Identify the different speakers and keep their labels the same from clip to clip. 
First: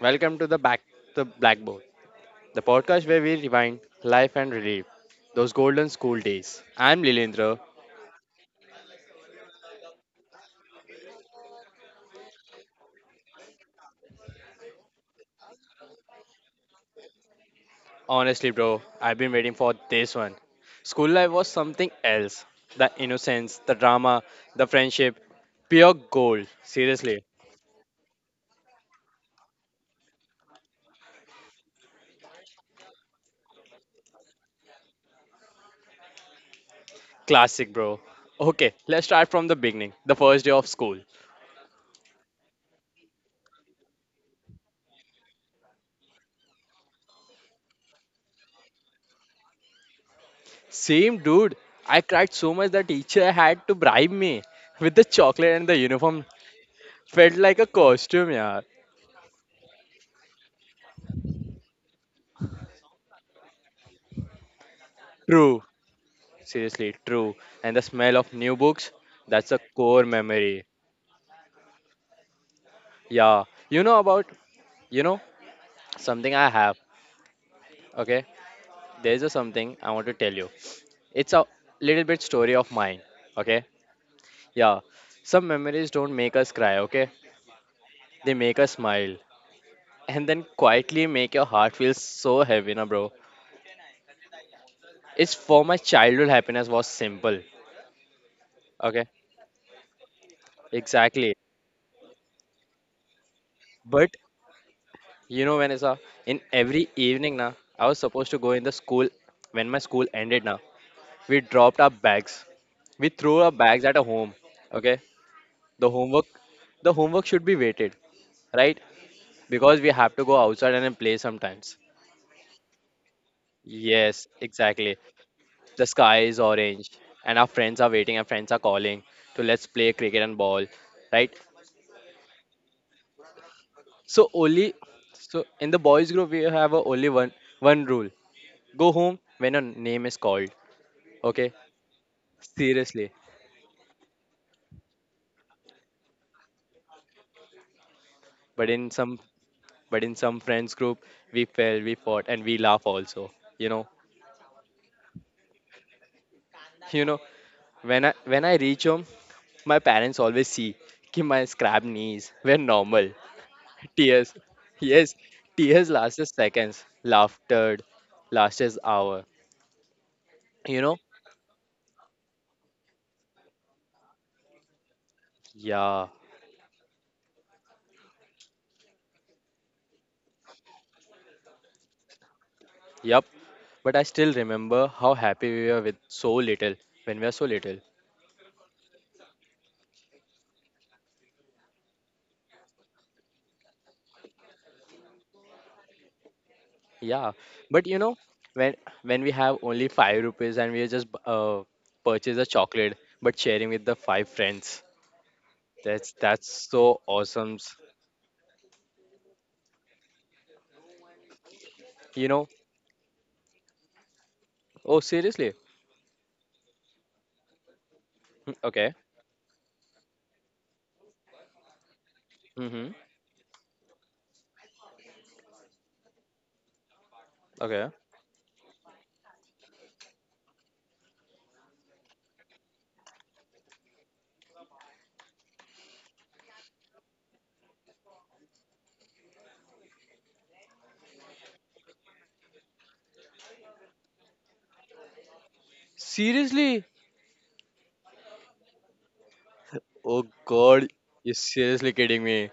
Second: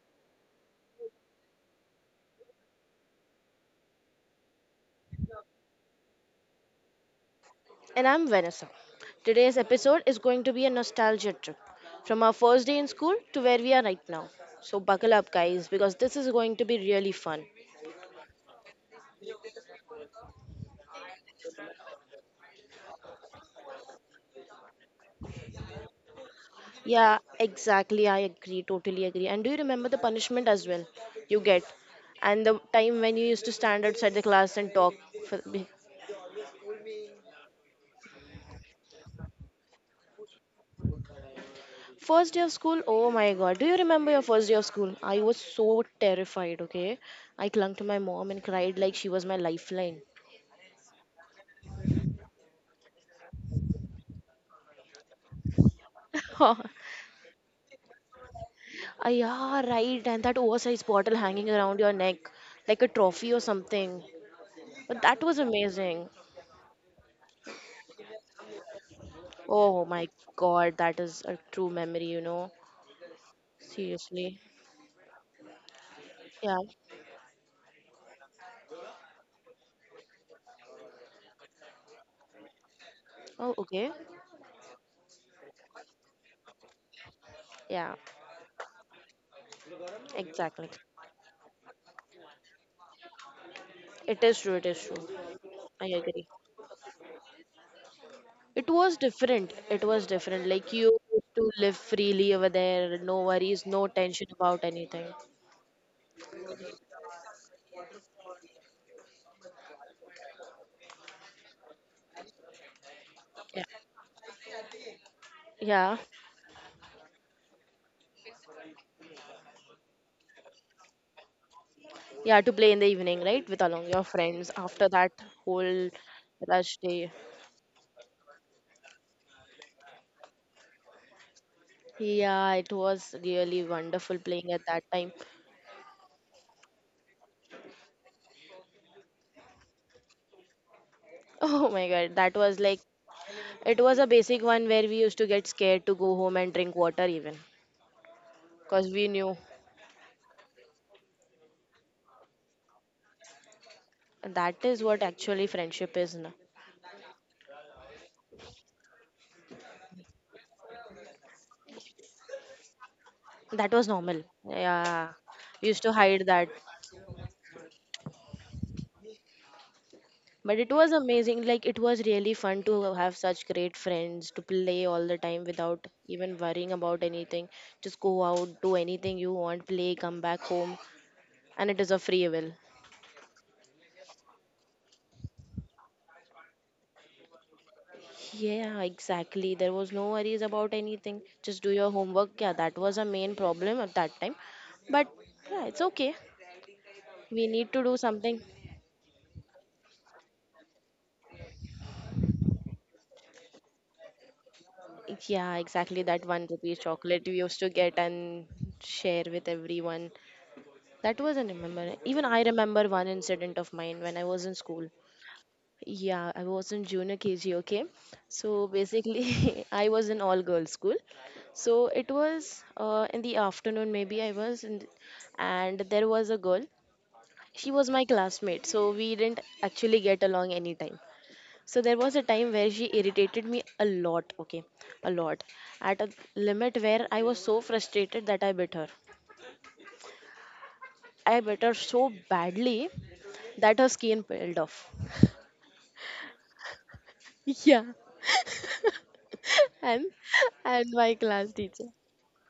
Speaker 1: welcome to the Blackboard, the podcast where we rewind life and relive those golden school days. I'm Lilendra.
Speaker 2: And I'm Vanessa. Today's episode is going to be a nostalgia trip from our first day in school to where we are right now. So, buckle up, guys, because this is going to be really fun.
Speaker 1: Honestly, bro, I've been waiting for this one. School life was something else. The innocence, the drama, the friendship, pure gold.
Speaker 2: Yeah,
Speaker 1: Seriously,
Speaker 2: exactly. I agree. Totally agree. And do you remember the punishment as well you get? And the time when you used to stand outside the class and talk. For, be-
Speaker 1: classic, bro. Okay, let's start from the beginning. The first day of school.
Speaker 2: First day of school, oh my God. Do you remember your first day of school? I was so terrified, okay? I clung to my mom and cried like she was my lifeline.
Speaker 1: Same dude. I cried so much that teacher had to bribe me with the chocolate and the uniform. Felt like a costume, yeah.
Speaker 2: Ah, yeah, right. And that oversized bottle hanging around your neck like a trophy or something. But that was
Speaker 1: True.
Speaker 2: amazing.
Speaker 1: Seriously, true. And the smell of new books, that's a
Speaker 2: Oh
Speaker 1: core
Speaker 2: my
Speaker 1: memory.
Speaker 2: God, that is a true memory.
Speaker 1: Yeah. You know about,
Speaker 2: Seriously.
Speaker 1: you know, something I
Speaker 2: Yeah.
Speaker 1: have. Okay. There's a something I want to tell you. It's a little bit story of mine.
Speaker 2: Oh,
Speaker 1: Okay.
Speaker 2: okay.
Speaker 1: Yeah. Some memories don't make us cry. Okay.
Speaker 2: Yeah,
Speaker 1: They make us smile and then
Speaker 2: exactly.
Speaker 1: quietly make your heart feel so heavy, na bro.
Speaker 2: It is true. It is true.
Speaker 1: It's for my
Speaker 2: I agree.
Speaker 1: childhood happiness was simple.
Speaker 2: It was
Speaker 1: Okay.
Speaker 2: different. It was different. Like you used
Speaker 1: Exactly.
Speaker 2: to live freely over there. No worries, no
Speaker 1: But
Speaker 2: tension about anything.
Speaker 1: Vanessa, in every evening now, I was supposed to go in the school when my school ended now. We dropped our bags. We threw our
Speaker 2: Yeah.
Speaker 1: bags at a home. Okay? The
Speaker 2: Yeah.
Speaker 1: homework the homework should be weighted, right? Because we have to go outside and then play sometimes.
Speaker 2: Yeah, to play in the evening, right? With along your
Speaker 1: Yes,
Speaker 2: friends after
Speaker 1: exactly.
Speaker 2: that
Speaker 1: The
Speaker 2: whole
Speaker 1: sky is
Speaker 2: rush
Speaker 1: orange
Speaker 2: day.
Speaker 1: and our friends are waiting, our friends are calling to let's play cricket and ball, right?
Speaker 2: Yeah, it was really wonderful
Speaker 1: So
Speaker 2: playing at
Speaker 1: only
Speaker 2: that time.
Speaker 1: so in the boys group we have a only one rule. Go home when your name is called. Okay?
Speaker 2: Oh my God, that was like
Speaker 1: Seriously,
Speaker 2: it was a basic one where we used to get scared to go home and drink water even
Speaker 1: but
Speaker 2: because
Speaker 1: in
Speaker 2: we
Speaker 1: some
Speaker 2: knew
Speaker 1: but in some friends group we fell, we fought, and we laugh also. You know,
Speaker 2: that is what actually friendship is. Na.
Speaker 1: you know when I reach home, my parents always see कि my scrap knees were normal.
Speaker 2: That was normal.
Speaker 1: Tears,
Speaker 2: Yeah,
Speaker 1: yes,
Speaker 2: we used
Speaker 1: tears
Speaker 2: to hide
Speaker 1: lasted
Speaker 2: that.
Speaker 1: seconds. Laughter lasted hour.
Speaker 2: But it
Speaker 1: You
Speaker 2: was
Speaker 1: know,
Speaker 2: amazing. Like, it was really fun to have such great friends, to play all the time without
Speaker 1: yeah,
Speaker 2: even worrying about anything. Just go out, do anything you want, play, come back home, and it is a free will.
Speaker 1: yup. But I still remember how happy we were with so little when we were so little.
Speaker 2: Yeah, exactly. There was no worries about anything. Just do your homework. Yeah, that was a main problem at that time. But yeah, it's okay.
Speaker 1: Yeah,
Speaker 2: We need
Speaker 1: but
Speaker 2: to do something.
Speaker 1: when when we have only 5 rupees and we just purchase a chocolate, but sharing with the five friends,
Speaker 2: Yeah, exactly.
Speaker 1: that's
Speaker 2: That
Speaker 1: that's
Speaker 2: one rupee
Speaker 1: so
Speaker 2: chocolate we
Speaker 1: awesome.
Speaker 2: used to get and share with everyone. That was an remember.
Speaker 1: You
Speaker 2: Even
Speaker 1: know?
Speaker 2: I remember one incident of mine when I was in school.
Speaker 1: Oh, seriously?
Speaker 2: Yeah, I was in junior KG, okay?
Speaker 1: Hmm,
Speaker 2: So
Speaker 1: okay.
Speaker 2: basically, I was in all girls school. So it was
Speaker 1: Mm-hmm.
Speaker 2: in the afternoon, maybe I was, in, and there was a girl. She
Speaker 1: Okay.
Speaker 2: was my classmate, so we didn't actually get along any time. So there was a time where she irritated me a lot, okay? A lot. At a limit where I was so frustrated that I bit her. I bit her so badly that her skin peeled off.
Speaker 1: Seriously?
Speaker 2: Yeah, and
Speaker 1: Oh
Speaker 2: and
Speaker 1: God,
Speaker 2: my
Speaker 1: you're
Speaker 2: class teacher
Speaker 1: seriously kidding me?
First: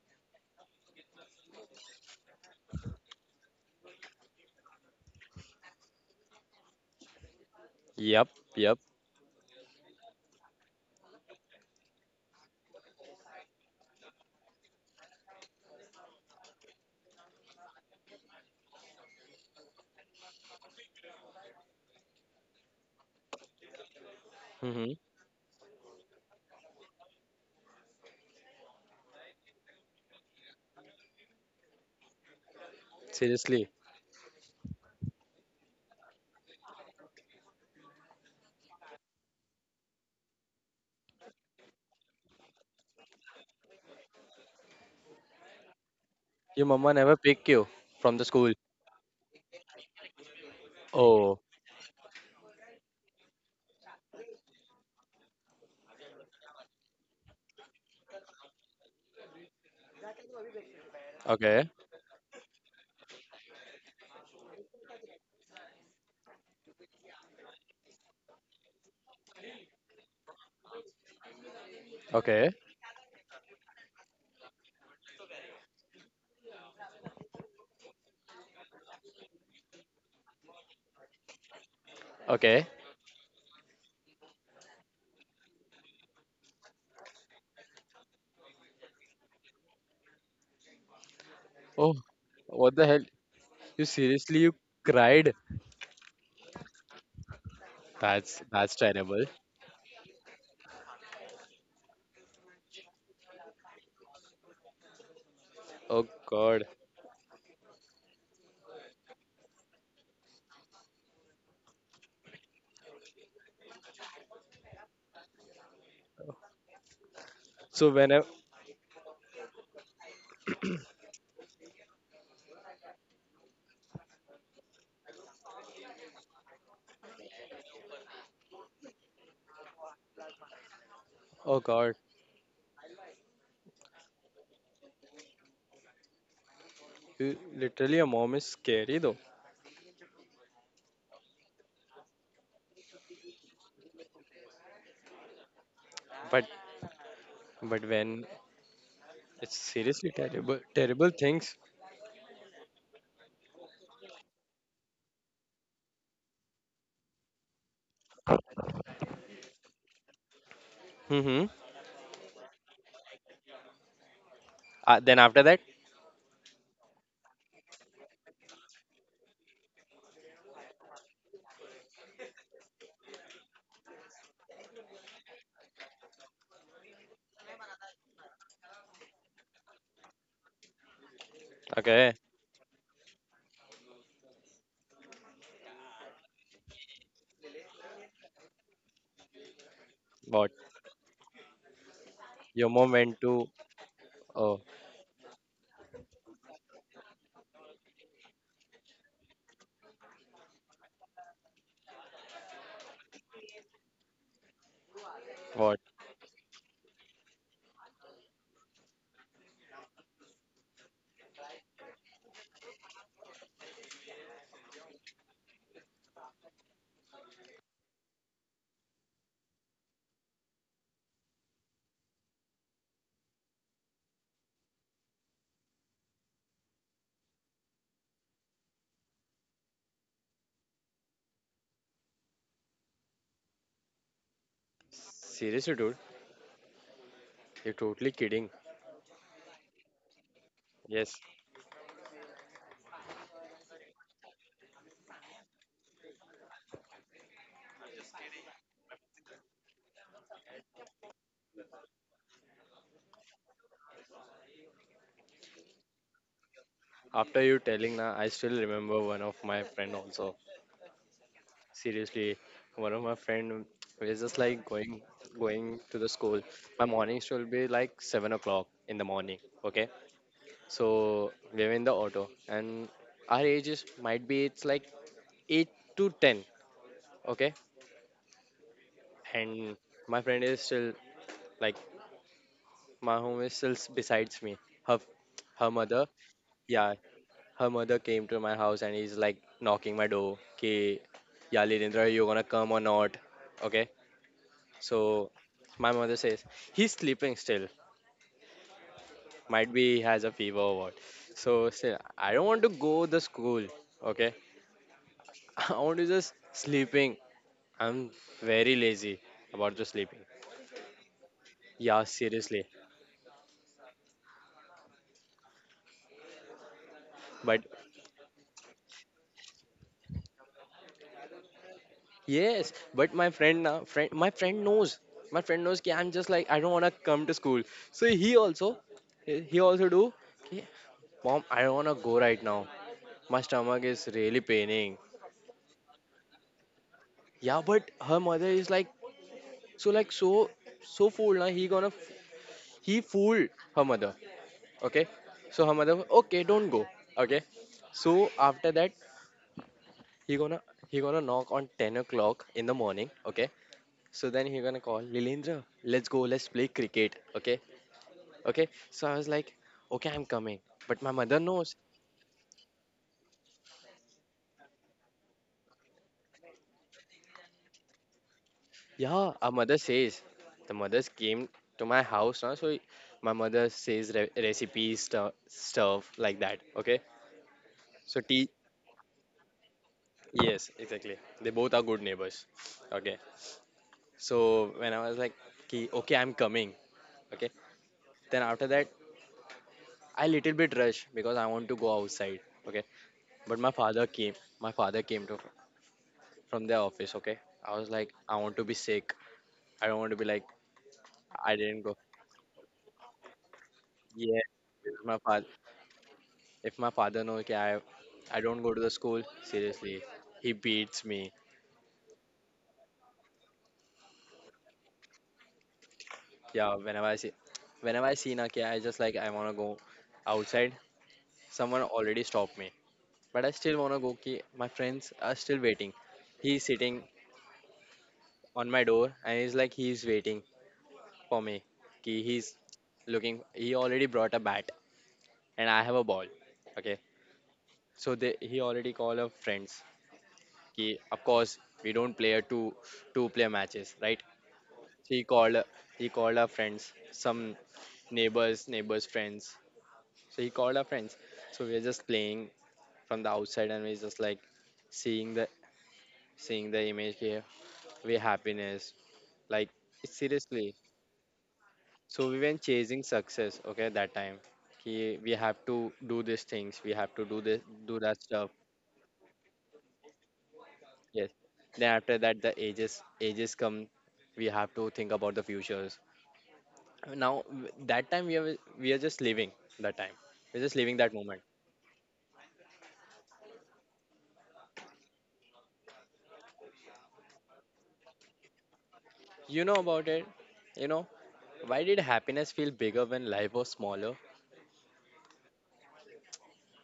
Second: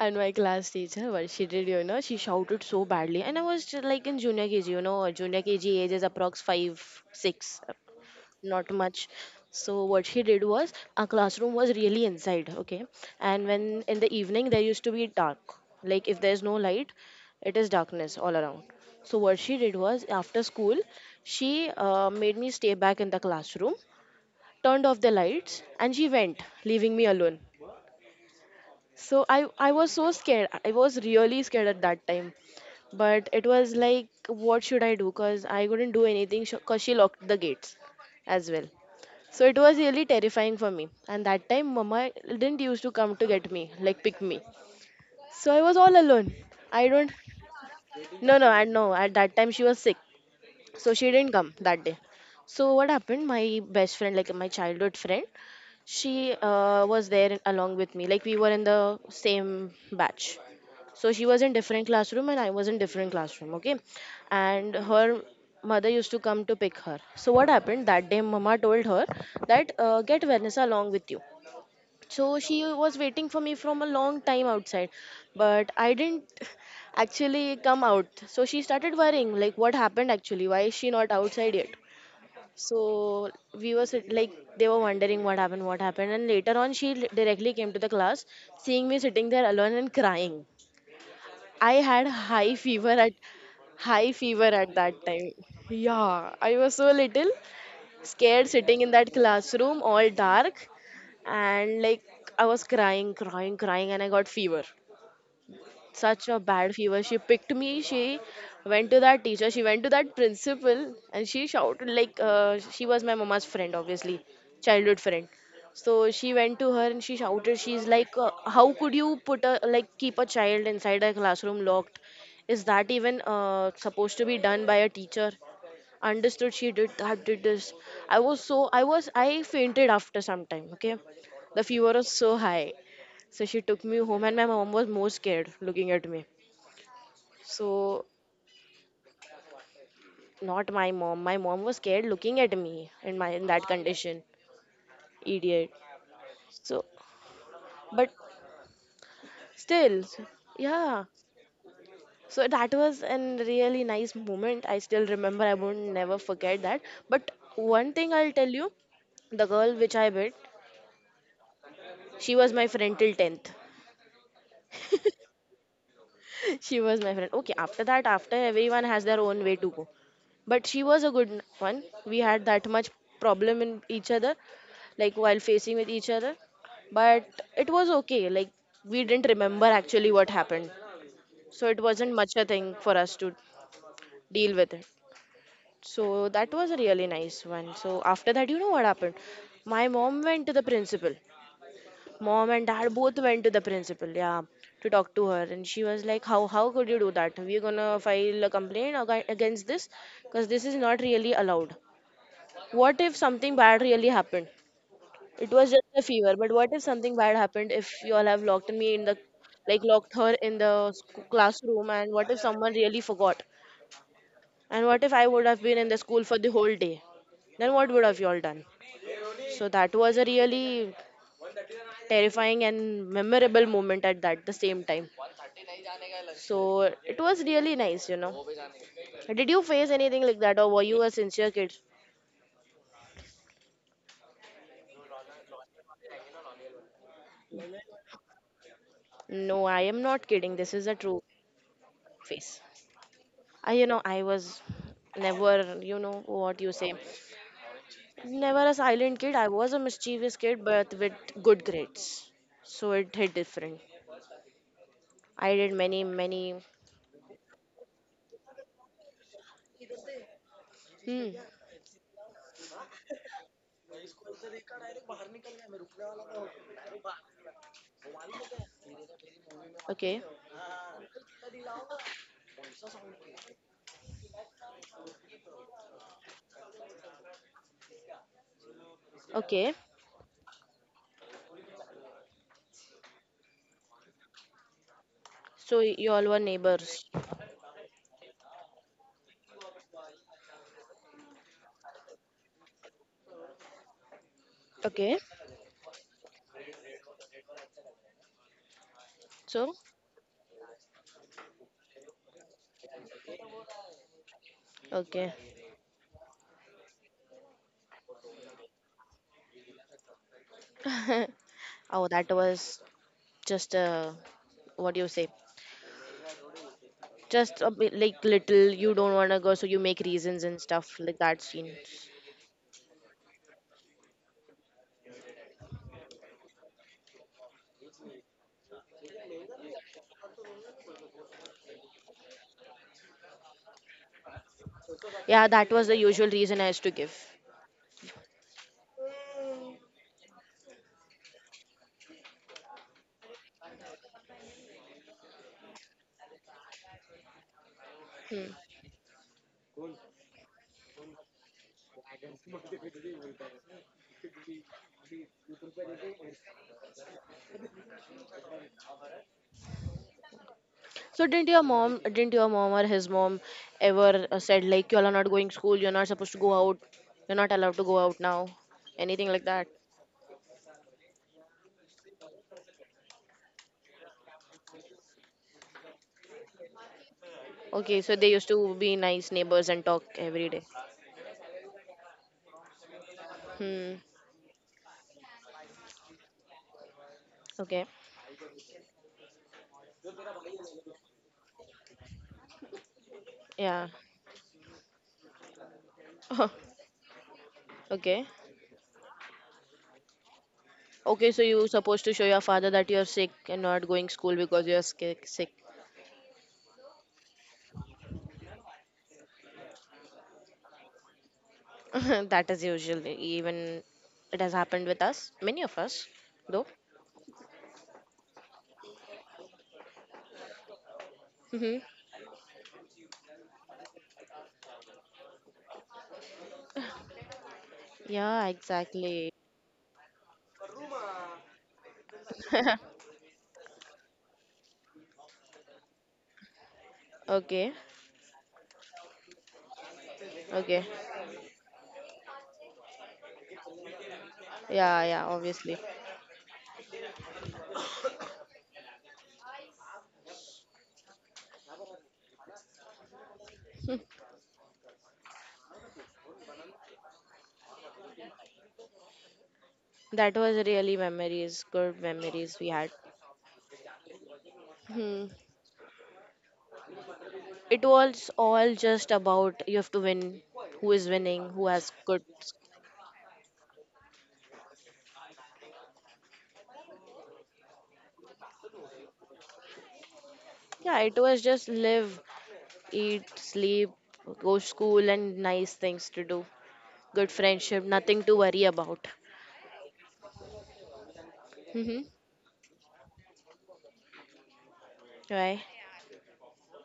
Speaker 2: what she did, she shouted so badly, and I was just like in junior KG, junior KG age is approx five six, uh,
Speaker 1: Yep.
Speaker 2: not
Speaker 1: Yep.
Speaker 2: much. So what she did was our classroom was really inside, okay, and when in the evening there used to be dark, like if there's no light, it is darkness all around. So what she did was after school, she made me stay back in the classroom, turned
Speaker 1: Mm-hmm.
Speaker 2: off the lights, and she went, leaving me alone. So I was so scared, I was really scared at that time. But it
Speaker 1: Seriously?
Speaker 2: was like, what should I do? Cuz I couldn't do anything, cuz she locked the gates as well. So it was really terrifying for me. And that time mama didn't used to come to get me, like pick me. So I was all alone.
Speaker 1: Your
Speaker 2: I
Speaker 1: mama
Speaker 2: don't.
Speaker 1: never pick you from the
Speaker 2: No, no,
Speaker 1: school.
Speaker 2: I know at that time she was sick, so she didn't
Speaker 1: Oh.
Speaker 2: come that day. So what happened, my best friend, like my childhood friend, she was there along with me, like we were in the same batch. So she was in
Speaker 1: Okay.
Speaker 2: different classroom and I was in different classroom, okay. And her mother used to come to pick her, so what happened that day mama told her that get Vanessa along with you. So
Speaker 1: Okay.
Speaker 2: she was waiting for me from a long time outside, but I didn't actually come out. So she started worrying, like, what happened actually, why is she not outside yet?
Speaker 1: Okay.
Speaker 2: So like, they were wondering what happened, and later on she directly came to the class, seeing me sitting there alone and crying. I
Speaker 1: Oh,
Speaker 2: had
Speaker 1: what the hell? You
Speaker 2: high
Speaker 1: seriously
Speaker 2: fever
Speaker 1: you
Speaker 2: at that time.
Speaker 1: cried?
Speaker 2: Yeah, I was so little,
Speaker 1: That's
Speaker 2: scared
Speaker 1: that's
Speaker 2: sitting in that
Speaker 1: terrible.
Speaker 2: classroom, all dark. And like, I was crying, crying, crying and I got fever.
Speaker 1: Oh
Speaker 2: Such a
Speaker 1: God.
Speaker 2: bad fever. She picked me, she went to that teacher, she went to that principal and she shouted, like, she was my mama's friend obviously, childhood friend. So she went to her and she shouted, she's
Speaker 1: So when
Speaker 2: like,
Speaker 1: I,
Speaker 2: how could you like keep a child inside a classroom locked? Is that even supposed to be done by a teacher? Understood she did that, did this, I was so I was I fainted after some time, okay.
Speaker 1: oh
Speaker 2: The fever
Speaker 1: God,
Speaker 2: was so high, so she took me home and my mom was more scared looking at me.
Speaker 1: You- literally
Speaker 2: So,
Speaker 1: a mom is scary though.
Speaker 2: not my mom, my mom was scared looking at me in my in that condition, idiot.
Speaker 1: But
Speaker 2: So
Speaker 1: but
Speaker 2: but
Speaker 1: when it's
Speaker 2: still,
Speaker 1: seriously terrible,
Speaker 2: yeah,
Speaker 1: terrible things.
Speaker 2: so that was a really nice moment, I still remember, I won't never forget that. But one thing I'll tell you, the girl which I met,
Speaker 1: Mm-hmm.
Speaker 2: she was my friend till 10th,
Speaker 1: Then after that,
Speaker 2: she was my friend. Okay, after that, after everyone has their own way to go. But she was a good one. We had that much problem in each other, like while facing with each other. But it was okay. Like, we didn't remember actually what happened. So it wasn't
Speaker 1: okay,
Speaker 2: much a thing for us to deal with it. So that was a really nice one. So after that, you know what happened? My mom went
Speaker 1: what?
Speaker 2: to the principal. Mom and
Speaker 1: Your mom
Speaker 2: dad both
Speaker 1: went
Speaker 2: went
Speaker 1: to,
Speaker 2: to the principal, yeah,
Speaker 1: oh,
Speaker 2: to talk to her. And she was like, how could you do that? We're gonna file a complaint against this because this is not really allowed. What if something bad really happened? It was
Speaker 1: what?
Speaker 2: just a fever, but what if something bad happened if you all have locked me in the like locked her in the classroom? And what if someone really forgot? And what if I would have been in the school for the whole day? Then what would have you all done? So that was a really terrifying and memorable moment at that the same time. So it was really nice. Did you face anything like that, or were you a sincere kid?
Speaker 1: Seriously, dude, you're totally kidding.
Speaker 2: No, I am not kidding. This is a
Speaker 1: Yes.
Speaker 2: true face. I was never, you know, what you say, never a silent kid. I was a mischievous kid, but with good grades. So it hit different. I did many, many.
Speaker 1: After you telling now, I still remember one of my friend also.
Speaker 2: Hmm.
Speaker 1: Seriously, one of my friend is just like going to the school. My mornings will be like 7 o'clock in the morning. Okay.
Speaker 2: Okay.
Speaker 1: So we were in the auto, and our ages might be it's like 8 to 10, okay. And
Speaker 2: Okay.
Speaker 1: my friend is still like my home is still s- besides me. Her, her
Speaker 2: So
Speaker 1: mother,
Speaker 2: you all were
Speaker 1: yeah,
Speaker 2: neighbors.
Speaker 1: her mother came to my house and he's like knocking my door. Okay, yeah, Lilindra, you gonna come or not? Okay.
Speaker 2: Okay.
Speaker 1: So my mother says he's sleeping still. Might
Speaker 2: So,
Speaker 1: be he has a fever or what. So still, I don't want to go the school. Okay,
Speaker 2: okay.
Speaker 1: I want to just sleeping I'm very lazy about the sleeping. Yeah,
Speaker 2: Oh, that
Speaker 1: seriously.
Speaker 2: was just a, what do you say? Just
Speaker 1: But
Speaker 2: a bit like little, you don't want to go so you make reasons and stuff like that, scene.
Speaker 1: yes, but my friend knows. My friend knows that I'm just like I don't wanna come to school. So he also do. "Okay, Mom, I don't wanna go right now. My stomach is really paining.
Speaker 2: Yeah, that was the usual reason I used to give.
Speaker 1: Yeah, but her mother is like so like so so fooled. Now he fooled her mother. Okay, so her mother okay don't go. Okay, so
Speaker 2: Hmm.
Speaker 1: after that He gonna he gonna knock on 10 o'clock in the morning. Okay. So then he gonna call Lilendra. Let's go. Let's play cricket. Okay. Okay. So I was like, okay, I'm coming. But my
Speaker 2: So
Speaker 1: mother
Speaker 2: didn't your
Speaker 1: knows.
Speaker 2: mom didn't your mom or his mom ever said like you all are not going school, you're not supposed to go out, you're not allowed to go out now, anything
Speaker 1: Yeah,
Speaker 2: like
Speaker 1: our
Speaker 2: that?
Speaker 1: mother says. The mothers came to my house now. So my mother says re- recipes stu- stuff like that. Okay.
Speaker 2: Okay, so
Speaker 1: So
Speaker 2: they used
Speaker 1: tea.
Speaker 2: to be nice neighbors and talk every day.
Speaker 1: Yes, exactly. They both are good neighbors. Okay.
Speaker 2: Hmm.
Speaker 1: So when I was like, "Ki- okay, I'm coming. Okay.
Speaker 2: Okay.
Speaker 1: Then after that, I little bit rush because I want to go outside. Okay. But my
Speaker 2: Yeah.
Speaker 1: father came. My father came to from the office. Okay, I was like,
Speaker 2: Okay,
Speaker 1: I want to be sick. I don't want to be like
Speaker 2: okay, so
Speaker 1: I
Speaker 2: you
Speaker 1: didn't go.
Speaker 2: supposed to show your father that you're sick and not going school
Speaker 1: Yeah,
Speaker 2: because you're
Speaker 1: if my
Speaker 2: sick
Speaker 1: father.
Speaker 2: sick.
Speaker 1: If my father knows that I don't go to the school. Seriously, he beats me.
Speaker 2: That is usually even it has happened with us, many of us, though.
Speaker 1: Yeah, whenever I see na, okay, I just like I wanna go outside.
Speaker 2: Hmm.
Speaker 1: Someone already stopped me, but I still wanna go. Okay, my friends are still waiting. He's sitting
Speaker 2: Yeah,
Speaker 1: on my door
Speaker 2: exactly.
Speaker 1: and he's waiting for me. Ki he's looking. He already brought a bat and I have a ball. Okay,
Speaker 2: Okay,
Speaker 1: so they, he already called up friends.
Speaker 2: okay.
Speaker 1: He, of course, we don't play a two player matches, right?
Speaker 2: Yeah,
Speaker 1: So he
Speaker 2: yeah,
Speaker 1: called
Speaker 2: obviously.
Speaker 1: he called our friends, some neighbors' friends. So he called our friends. So we are just playing from the outside, and we're just like seeing the seeing the image here. We happiness, like
Speaker 2: That was
Speaker 1: seriously.
Speaker 2: really memories, good
Speaker 1: So we
Speaker 2: memories
Speaker 1: went
Speaker 2: we had.
Speaker 1: chasing success. Okay, that time. He,
Speaker 2: Hmm.
Speaker 1: we have to do these things. We have to do this,
Speaker 2: It
Speaker 1: do that
Speaker 2: was
Speaker 1: stuff.
Speaker 2: all just about you have to win, who is
Speaker 1: Yes.
Speaker 2: winning, who has
Speaker 1: Then after
Speaker 2: good.
Speaker 1: that, the ages come. We have to think about the futures. Now w- that time we are just living that time. We're just living
Speaker 2: Yeah,
Speaker 1: that
Speaker 2: it
Speaker 1: moment.
Speaker 2: was just live, eat, sleep, go school, and nice things to do. Good friendship, nothing to worry about.
Speaker 1: You know about it. You know why
Speaker 2: Mm-hmm.
Speaker 1: did happiness feel bigger when life was smaller?
Speaker 2: Right?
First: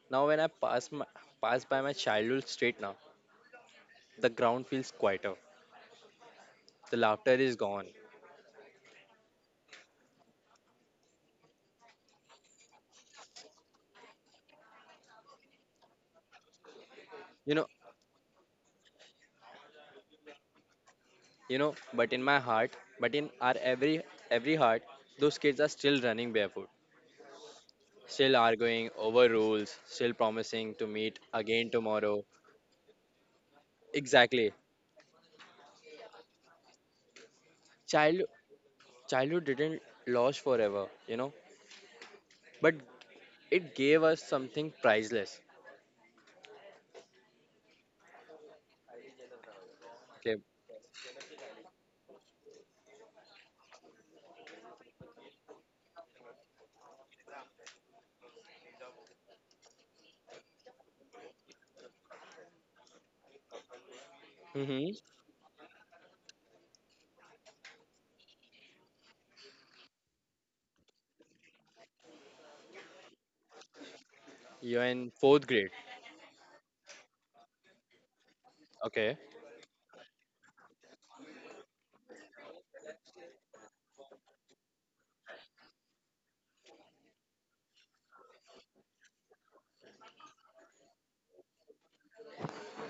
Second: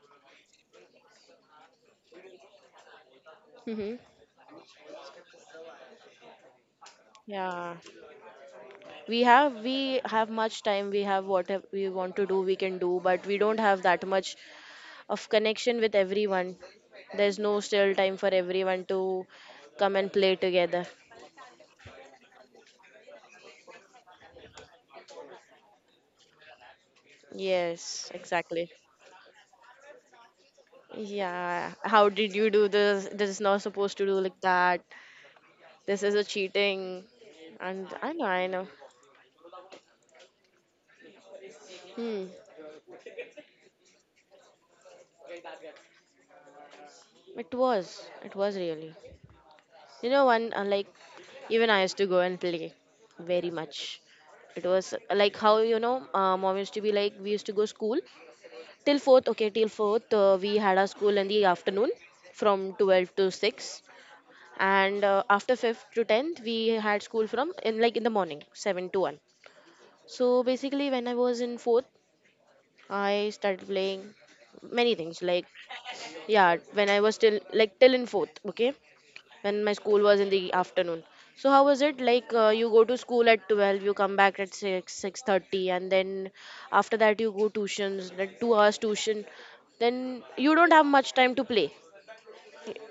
Speaker 1: Now when pass by my childhood street now,
Speaker 2: Mm-hmm.
Speaker 1: the ground feels quieter. The laughter is
Speaker 2: Yeah.
Speaker 1: gone.
Speaker 2: We have much time, we have we want to do we can do, but we don't have that much of connection with everyone. There's no
Speaker 1: You know
Speaker 2: still time for everyone to come and play together.
Speaker 1: But in my heart, but in our every heart, those kids are still running barefoot
Speaker 2: Yes,
Speaker 1: still
Speaker 2: exactly.
Speaker 1: arguing over rules, still promising to meet again
Speaker 2: Yeah, how
Speaker 1: tomorrow.
Speaker 2: did you do this? This is not supposed to do like
Speaker 1: Exactly.
Speaker 2: that. This is a cheating. And I
Speaker 1: Child
Speaker 2: know, I know.
Speaker 1: childhood didn't last forever, you know,
Speaker 2: Hmm.
Speaker 1: but it gave us something priceless.
Speaker 2: It was really, you know
Speaker 1: Okay.
Speaker 2: one like even I used to go and play very much. It was like, how mom used to be like we used to go school till fourth. Okay, till fourth we had our school in the afternoon from 12 to 6,
Speaker 1: Mm-hmm.
Speaker 2: and after fifth to 10th we had school from in the morning 7 to 1. So basically, when I was in fourth, I started playing
Speaker 1: You're
Speaker 2: many
Speaker 1: in
Speaker 2: things like
Speaker 1: fourth grade.
Speaker 2: yeah when I was still like till in fourth, okay,
Speaker 1: Okay.
Speaker 2: when my school was in the afternoon. So how was it? Like you go to school at 12, you come back at 6, 6:30 and then after that you go tuitions, like 2 hours tuition. Then you don't have much time to play.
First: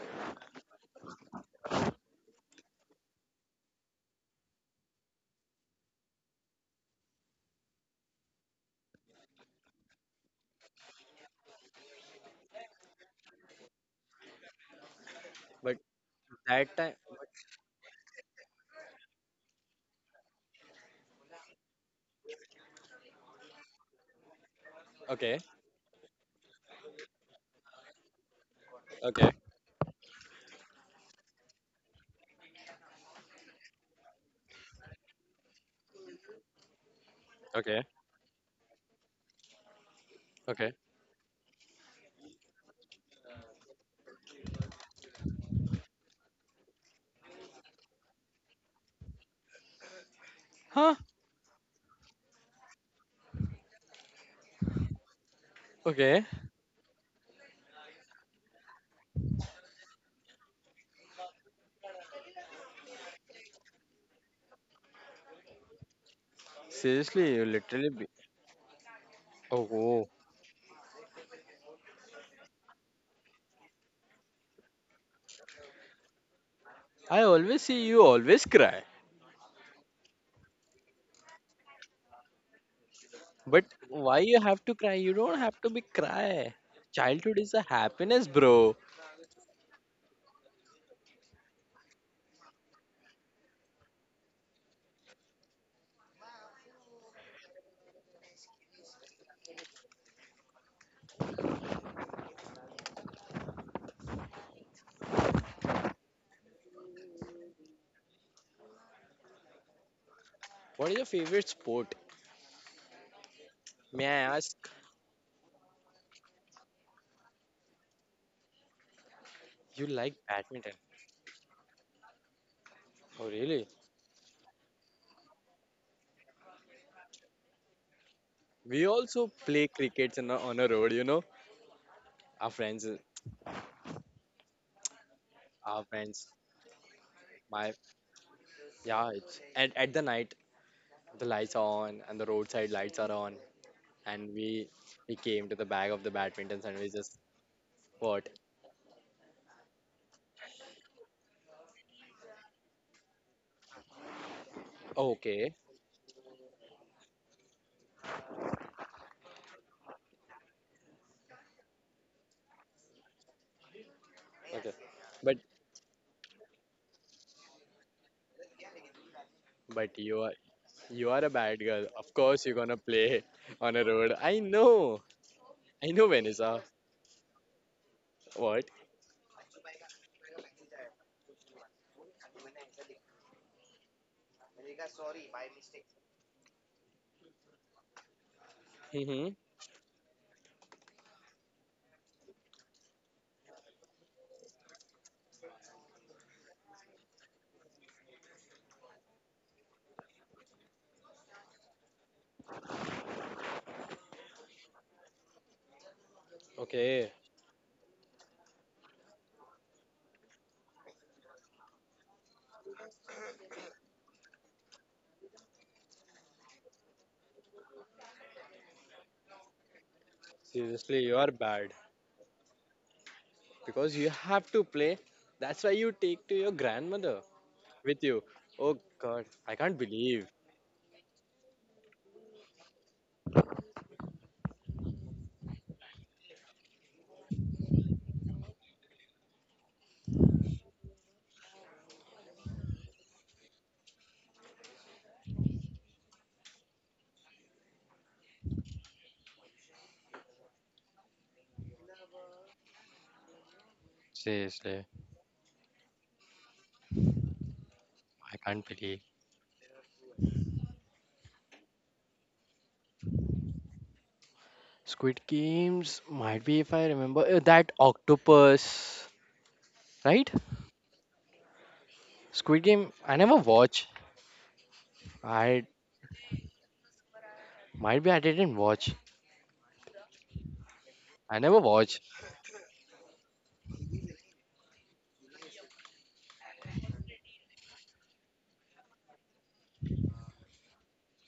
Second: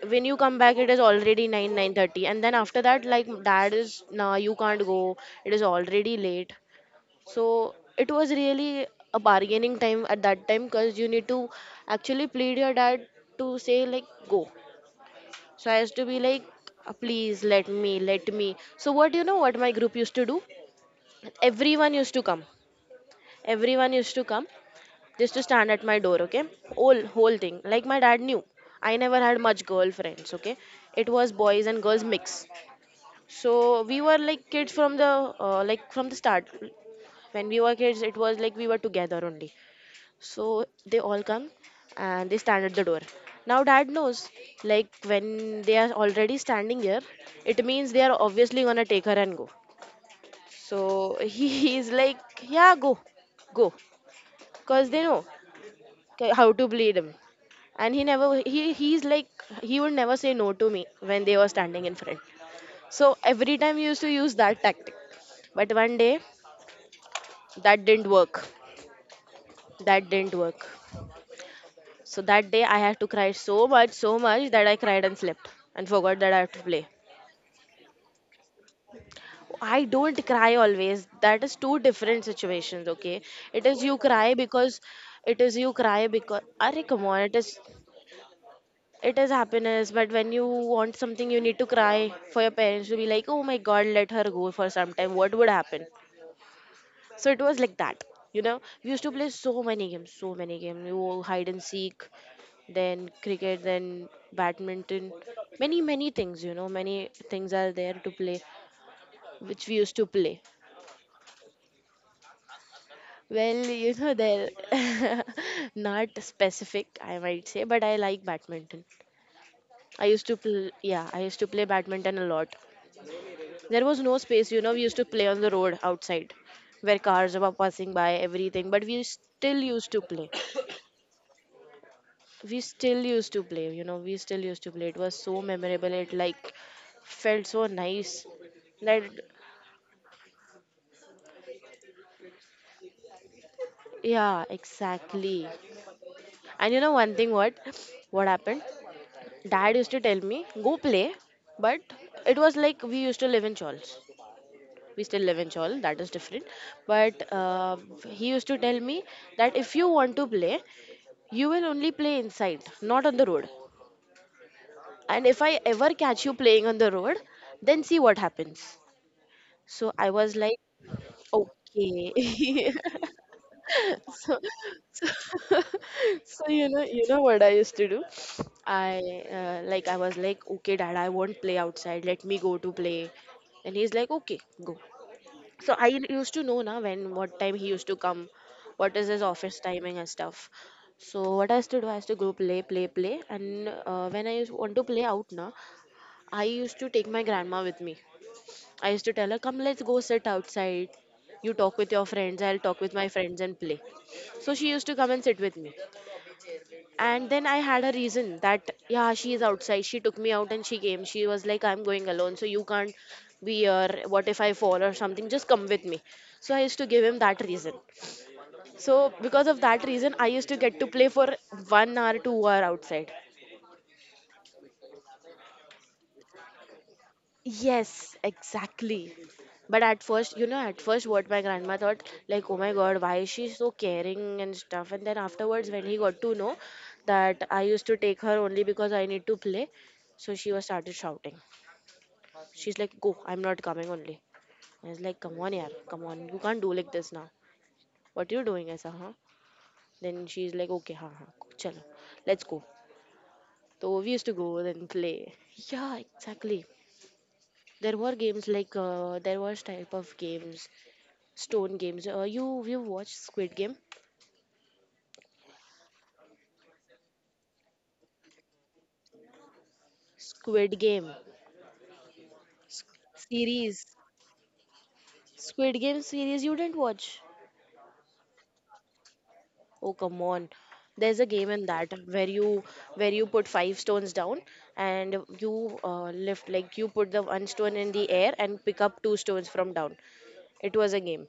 Speaker 2: When you come back it is already 9, 9:30 and then after that like dad is nah, you can't go. It is already late. So it was really a bargaining time at that time because you need to actually plead your dad to say like go. So
Speaker 1: But
Speaker 2: I used to be like,
Speaker 1: that
Speaker 2: "Uh,
Speaker 1: time.
Speaker 2: please let me, let me." So what, you know what my group used to do? Everyone used to come. Everyone used to come just
Speaker 1: Okay.
Speaker 2: to stand at my door, okay? Whole thing. Like my dad knew. I never
Speaker 1: Okay.
Speaker 2: had much girlfriends, okay? It was boys and girls mix. So we were like kids from the like from the start. When we were
Speaker 1: Okay.
Speaker 2: kids, it was like we were together only. So
Speaker 1: Okay.
Speaker 2: they all come and they stand at the door. Now dad knows, like when they are already standing here, it means they are obviously gonna take her and go.
Speaker 1: Huh?
Speaker 2: So he is like, yeah, go, go, cause they know
Speaker 1: Okay.
Speaker 2: how to bleed him. And he he would never say no to me when they were standing in front. So every time he used to use that tactic. But one day
Speaker 1: Seriously, you
Speaker 2: that
Speaker 1: literally. Be-
Speaker 2: didn't work.
Speaker 1: oh, oh.
Speaker 2: That didn't work. So that day I had to cry so much, so much that I cried and slept and forgot that I have to play.
Speaker 1: I always see you always cry.
Speaker 2: I don't cry always. That is two different situations, okay? It
Speaker 1: But
Speaker 2: is you
Speaker 1: why
Speaker 2: cry
Speaker 1: you have to
Speaker 2: because
Speaker 1: cry? You don't
Speaker 2: it is
Speaker 1: have to
Speaker 2: you
Speaker 1: be
Speaker 2: cry because
Speaker 1: cry.
Speaker 2: Arey, come on,
Speaker 1: Childhood is a happiness, bro.
Speaker 2: it is happiness, but when you want something you need to cry for your parents to be like, "Oh my god, let her go for some time. What would happen?" So it was like that. You know, we used to play so many games, so many games. You hide and seek, then cricket, then badminton, many many things. You know, many things are there to play, which we used to play.
Speaker 1: What is your favorite sport?
Speaker 2: Well, you
Speaker 1: May
Speaker 2: know,
Speaker 1: I
Speaker 2: they're
Speaker 1: ask?
Speaker 2: not specific, I might say, but I like badminton.
Speaker 1: You
Speaker 2: I
Speaker 1: like
Speaker 2: used to
Speaker 1: badminton?
Speaker 2: play, yeah, I used to play badminton a lot.
Speaker 1: Oh, really?
Speaker 2: There was no space, you know, we used to play on the road outside where cars were passing by, everything, but
Speaker 1: We
Speaker 2: we
Speaker 1: also
Speaker 2: still
Speaker 1: play
Speaker 2: used to
Speaker 1: cricket on
Speaker 2: play.
Speaker 1: on a road. You know, our
Speaker 2: We
Speaker 1: friends,
Speaker 2: still used to play you know we still used to play. It was so
Speaker 1: our
Speaker 2: memorable, it
Speaker 1: friends.
Speaker 2: like felt so
Speaker 1: My
Speaker 2: nice that
Speaker 1: yeah, it's at the night the lights are on and the roadside lights are on, and
Speaker 2: yeah,
Speaker 1: we came
Speaker 2: exactly.
Speaker 1: to the back of the badminton
Speaker 2: And
Speaker 1: and
Speaker 2: you
Speaker 1: we
Speaker 2: know one
Speaker 1: just
Speaker 2: thing, what
Speaker 1: what?
Speaker 2: happened, dad used to tell me go play, but it was like we used to live in Chols. We
Speaker 1: Oh,
Speaker 2: still live in
Speaker 1: okay,
Speaker 2: Chawl, that is different. But he used to tell me that if you want to play, you will only play inside, not on the road,
Speaker 1: okay,
Speaker 2: and
Speaker 1: but
Speaker 2: if I ever catch you playing on the road, then see what happens. So
Speaker 1: but
Speaker 2: I
Speaker 1: you
Speaker 2: was
Speaker 1: are
Speaker 2: like,
Speaker 1: you are a bad girl. Of
Speaker 2: okay.
Speaker 1: course you're gonna play on a road. I know,
Speaker 2: So
Speaker 1: Vanessa.
Speaker 2: you know what I used to do?
Speaker 1: What?
Speaker 2: I like I was like, okay, dad, I won't play outside. Let me go to play. And he's like, okay, go. So I used to know now when what time he used to come, what is his
Speaker 1: Mm-hmm.
Speaker 2: office timing and stuff. So what I used to do, I used to go play, play, play. And when I used want to play out now, I used to take my grandma with me. I used to tell her, come, let's go sit outside. You talk with your friends, I'll talk with my friends and play. So she used to come and sit with me.
Speaker 1: Okay,
Speaker 2: And then I had a reason that, yeah, she is outside. She took me out and she came. She was like, I'm going alone, so you can't be here. What if I fall or something? Just come with me. So I used to give him that reason. So because of that reason, I used to get to
Speaker 1: seriously,
Speaker 2: play
Speaker 1: you
Speaker 2: for
Speaker 1: are bad.
Speaker 2: 1 hour, 2 hour outside.
Speaker 1: Because you have to play. That's why you take to your grandmother with
Speaker 2: Yes,
Speaker 1: you. Oh
Speaker 2: exactly.
Speaker 1: God, I can't
Speaker 2: But at
Speaker 1: believe.
Speaker 2: first, you know, at first, what my grandma thought, like, oh my god, why is she so caring and stuff? And then afterwards, when he got to know that I used to take her only because I need to play, so she was started shouting. She's like, go, I'm not coming only. I was like, come on, yaar, come on, you can't do like this now. What you doing, ऐसा, huh? Then she's like, okay, ha, ha, chalo, let's go. So we used to go
Speaker 1: Seriously,
Speaker 2: and play. Yeah, exactly. There were
Speaker 1: I
Speaker 2: games
Speaker 1: can't
Speaker 2: like
Speaker 1: believe.
Speaker 2: there was type of games, Stone Games. You watched Squid Game?
Speaker 1: Squid Games might be if I remember that octopus, right?
Speaker 2: Squid Game
Speaker 1: Squid Game, I never
Speaker 2: series.
Speaker 1: watch. I
Speaker 2: Squid Game series you didn't watch?
Speaker 1: might be I didn't watch.
Speaker 2: Oh come on. There's a
Speaker 1: I
Speaker 2: game
Speaker 1: never
Speaker 2: in that
Speaker 1: watch.
Speaker 2: where you put five stones down and you lift, like you put the one stone in the air and pick up two stones from down. It was a game.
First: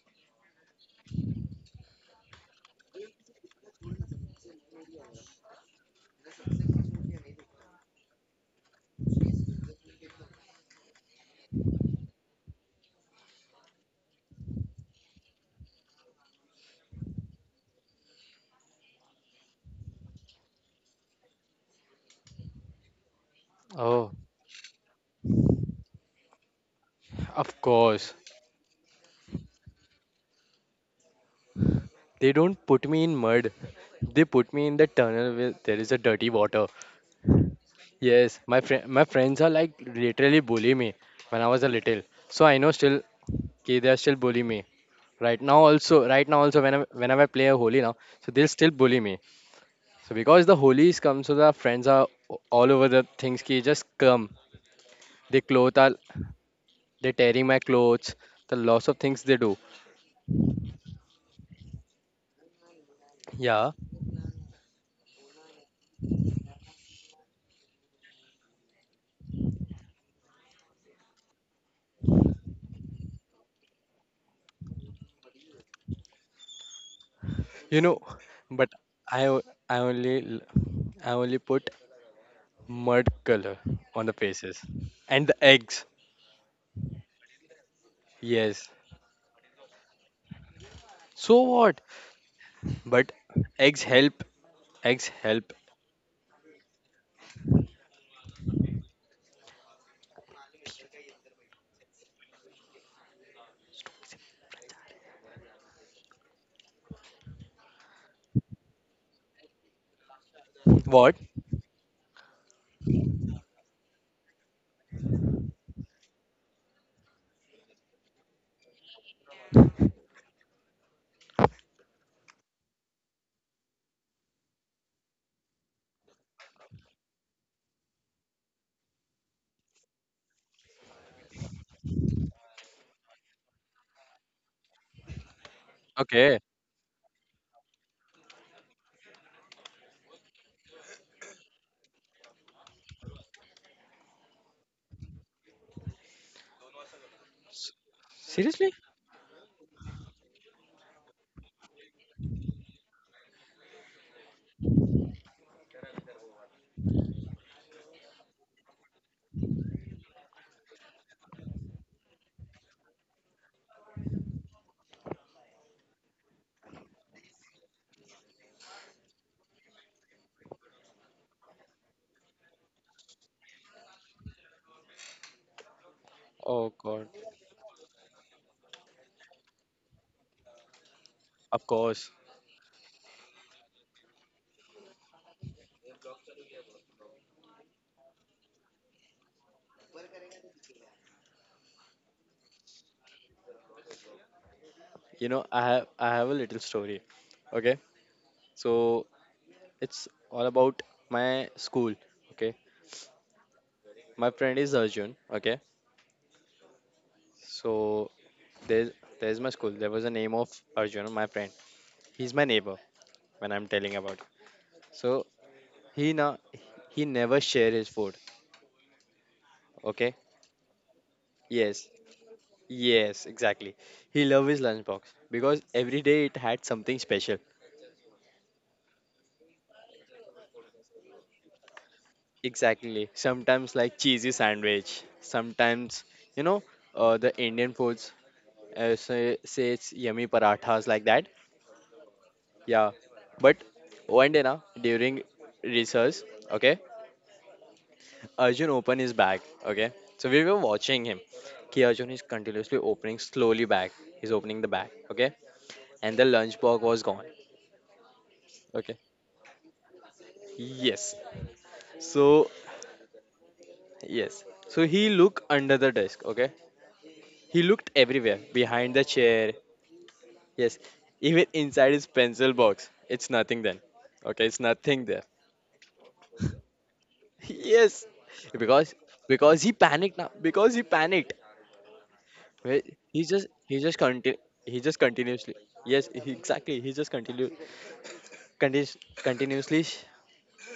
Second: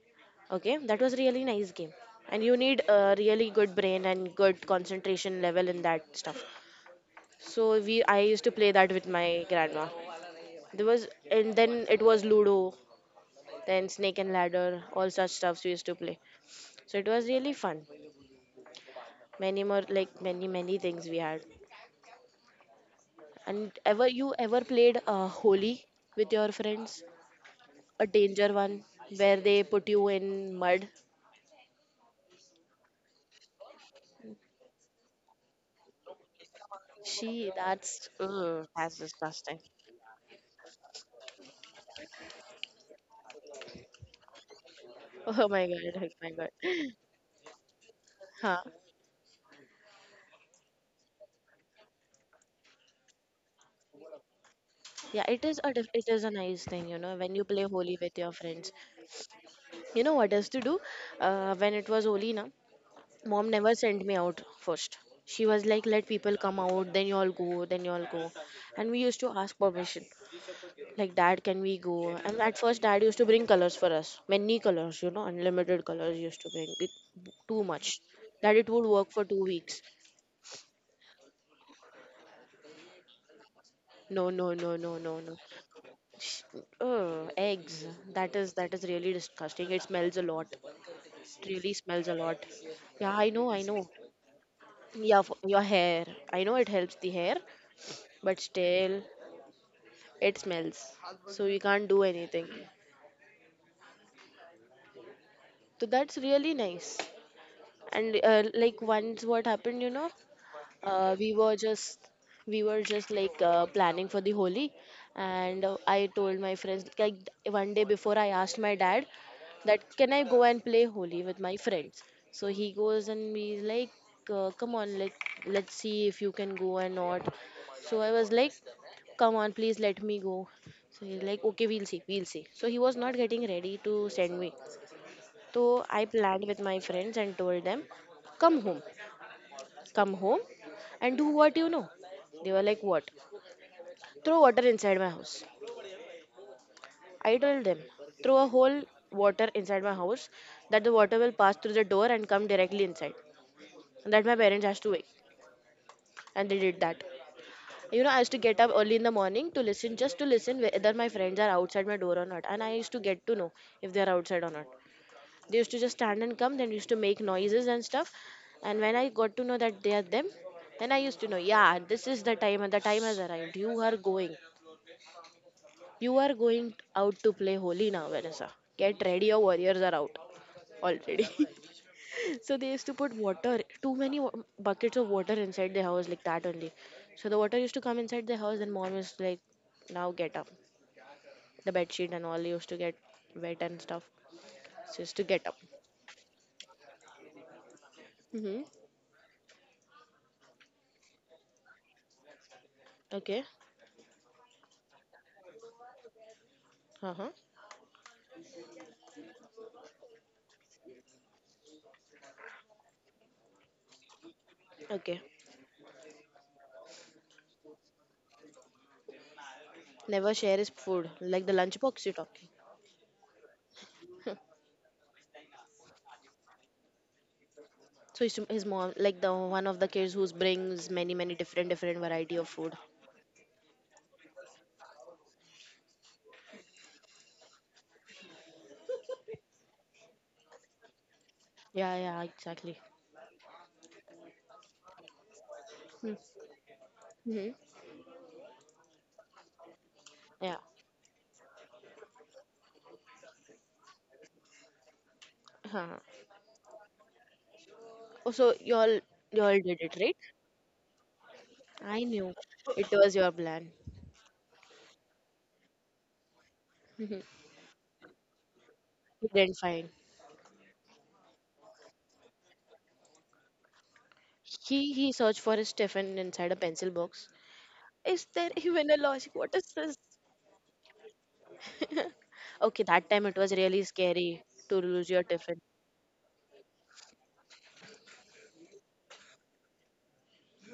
Speaker 2: Okay, that was really nice game. And you need a really good brain and good concentration level in that stuff. So we I used to play that with my grandma. There was, and then it was Ludo, then Snake and Ladder, all such stuffs we used to play. So it was really fun. Many more, like many many things we had. And ever
Speaker 1: Oh,
Speaker 2: you ever played Holi with your friends?
Speaker 1: of
Speaker 2: A
Speaker 1: course.
Speaker 2: danger one where they put you in mud.
Speaker 1: They don't put me in mud. They put me in the tunnel where there is a dirty water.
Speaker 2: She, that's,
Speaker 1: Yes,
Speaker 2: ugh, that's
Speaker 1: my friends are
Speaker 2: disgusting.
Speaker 1: like literally bully me when I was a little. So I know still okay, they are still bully me right
Speaker 2: Oh
Speaker 1: now.
Speaker 2: my god,
Speaker 1: Also,
Speaker 2: oh
Speaker 1: right
Speaker 2: my
Speaker 1: now
Speaker 2: god.
Speaker 1: also whenever whenever I play a holy now, so they'll
Speaker 2: Huh.
Speaker 1: still bully me. So because the holies come, so the friends are o- all over the things. Ki just come,
Speaker 2: Yeah,
Speaker 1: they
Speaker 2: it is a
Speaker 1: clothes are
Speaker 2: it is a nice thing, you
Speaker 1: they
Speaker 2: know, when you
Speaker 1: tearing my
Speaker 2: play Holi
Speaker 1: clothes.
Speaker 2: with your
Speaker 1: The
Speaker 2: friends.
Speaker 1: lots of things they do.
Speaker 2: You know what else to do? When it was Holi, na? Mom
Speaker 1: Yeah,
Speaker 2: never sent me out first. She was like, let people come out, then you all go, then you all go. And we used to ask permission. Like, dad, can we go? And at first, dad used to bring colors for us. Many colors, you know, unlimited colors used to bring. It, too
Speaker 1: you know,
Speaker 2: much. That
Speaker 1: but
Speaker 2: it would work for
Speaker 1: I
Speaker 2: two
Speaker 1: o- I
Speaker 2: weeks.
Speaker 1: only l- I only put mud color on the
Speaker 2: No, no,
Speaker 1: faces
Speaker 2: no, no, no,
Speaker 1: and
Speaker 2: no.
Speaker 1: the eggs.
Speaker 2: Sh- oh, eggs.
Speaker 1: Yes.
Speaker 2: That is really disgusting. It smells a lot.
Speaker 1: So
Speaker 2: It really
Speaker 1: what?
Speaker 2: smells a lot.
Speaker 1: But
Speaker 2: Yeah, I know, I
Speaker 1: eggs
Speaker 2: know.
Speaker 1: help. Eggs
Speaker 2: Yeah, for
Speaker 1: help.
Speaker 2: your hair. I know it helps the hair, but still it smells, so you can't do anything. So that's really nice. And like once what happened, you know, uh,
Speaker 1: What?
Speaker 2: we were just we were just like planning for the Holi, and I told my friends like one day before I asked my dad that can I go and play Holi with my friends. So he goes and he's like, come on, let's see if you can go or not. So I was like, come on, please let me go. So he's like, okay, we'll see, we'll see. So he was not getting ready to send me. So I
Speaker 1: Okay.
Speaker 2: planned with my friends and told them, come home come home and do what you know. They were like, what? Throw water inside my house. I told them, throw a
Speaker 1: Seriously?
Speaker 2: whole water inside my house, that the water will pass through the door and come directly inside. And that my parents has to wake. And they did that. You know, I used to get up early in the morning to listen, just to listen whether my friends are outside my door or not. And I used to get to know if they are outside or not. They used to just stand and come, then used to make noises and stuff, and when I got to know that they are them, then I used to know, yeah, this is the time and the time has arrived. You are going, you are going
Speaker 1: Oh God.
Speaker 2: out to play Holy now, Vanessa. Get ready, your warriors are out already.
Speaker 1: Of course.
Speaker 2: So they used to put water, buckets of water inside the house like that only. So the water used to come inside the house and mom is like, now get up, the bed sheet and all used to get wet and stuff, so used to
Speaker 1: You
Speaker 2: get
Speaker 1: know
Speaker 2: up.
Speaker 1: I have a little story. Okay.
Speaker 2: Mm-hmm.
Speaker 1: So it's all about my school. Okay.
Speaker 2: Okay.
Speaker 1: My friend is Arjun. Okay.
Speaker 2: Uh-huh.
Speaker 1: So there's there's my school there was a name of Arjun my friend. He's my neighbor when I'm telling about it.
Speaker 2: Okay.
Speaker 1: So he now he never share his food. Okay.
Speaker 2: Never share his food, like the
Speaker 1: Yes,
Speaker 2: lunchbox you're talking?
Speaker 1: yes, exactly. He love his lunchbox because every day it had something special.
Speaker 2: So his mom, like the one of the kids who brings many many different different variety of food.
Speaker 1: Exactly, sometimes like cheesy sandwich, sometimes you know, the Indian foods, say it's yummy parathas like that.
Speaker 2: Yeah yeah exactly.
Speaker 1: Yeah. But one day now, during research, okay,
Speaker 2: Mm-hmm.
Speaker 1: Arjun opened his bag. Okay. So we
Speaker 2: Yeah.
Speaker 1: were watching him. Ki Arjun is continuously opening slowly bag. He's opening the bag. Okay.
Speaker 2: Huh.
Speaker 1: And the lunch box was gone.
Speaker 2: Oh, so you all,
Speaker 1: Okay.
Speaker 2: you all did it right.
Speaker 1: Yes.
Speaker 2: I knew
Speaker 1: So
Speaker 2: it was your plan.
Speaker 1: yes. So he looked under the desk. Okay.
Speaker 2: Mhm.
Speaker 1: He looked everywhere. Behind the
Speaker 2: He
Speaker 1: chair.
Speaker 2: didn't find.
Speaker 1: Yes. Even inside his pencil box. It's nothing then. Okay, it's
Speaker 2: he
Speaker 1: nothing
Speaker 2: he
Speaker 1: there.
Speaker 2: searched for his Stefan inside a pencil box?
Speaker 1: Yes,
Speaker 2: Is there even
Speaker 1: because
Speaker 2: a logic, what
Speaker 1: because
Speaker 2: is
Speaker 1: he
Speaker 2: this?
Speaker 1: panicked now. Because he panicked. Where-
Speaker 2: Okay, that
Speaker 1: He
Speaker 2: time it
Speaker 1: just
Speaker 2: was
Speaker 1: he
Speaker 2: really
Speaker 1: just
Speaker 2: scary
Speaker 1: continue
Speaker 2: to
Speaker 1: he just
Speaker 2: lose your
Speaker 1: continuously.
Speaker 2: tiffin.
Speaker 1: Yes, he, exactly. He just continues continuously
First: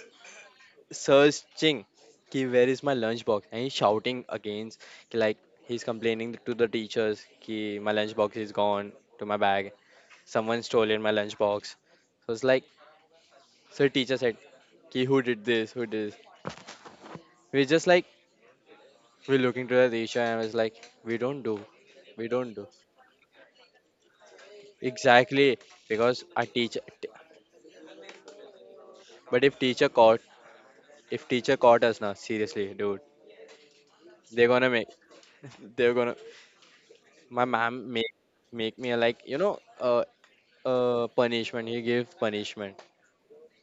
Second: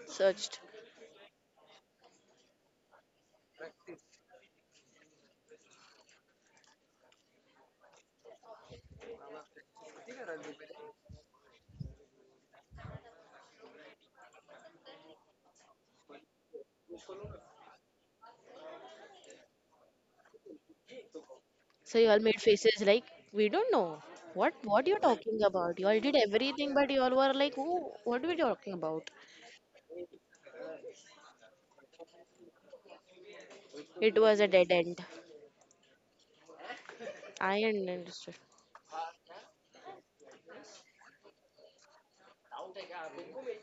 Speaker 2: Searched.
Speaker 1: searching. Ki, where is my lunch box? And he's shouting against. Ki, like he's complaining to the teachers. Ki, my lunch box is gone to my bag. Someone stole in my lunch box. So it's like, so teacher said, "Ki, who did this? Who did this?" We're just like, we're looking to the teacher and it's like, we don't do,
Speaker 2: So you all
Speaker 1: we
Speaker 2: made
Speaker 1: don't do.
Speaker 2: faces like we don't know what you're talking
Speaker 1: Exactly,
Speaker 2: about. You all did
Speaker 1: because a
Speaker 2: everything,
Speaker 1: teacher.
Speaker 2: but you all were like, oh, what are we talking about?
Speaker 1: But if teacher caught us now, seriously, dude,
Speaker 2: It was
Speaker 1: they're
Speaker 2: a dead
Speaker 1: gonna make,
Speaker 2: end.
Speaker 1: they're gonna. My
Speaker 2: I
Speaker 1: mom make
Speaker 2: understood.
Speaker 1: make me like punishment. He gave punishment.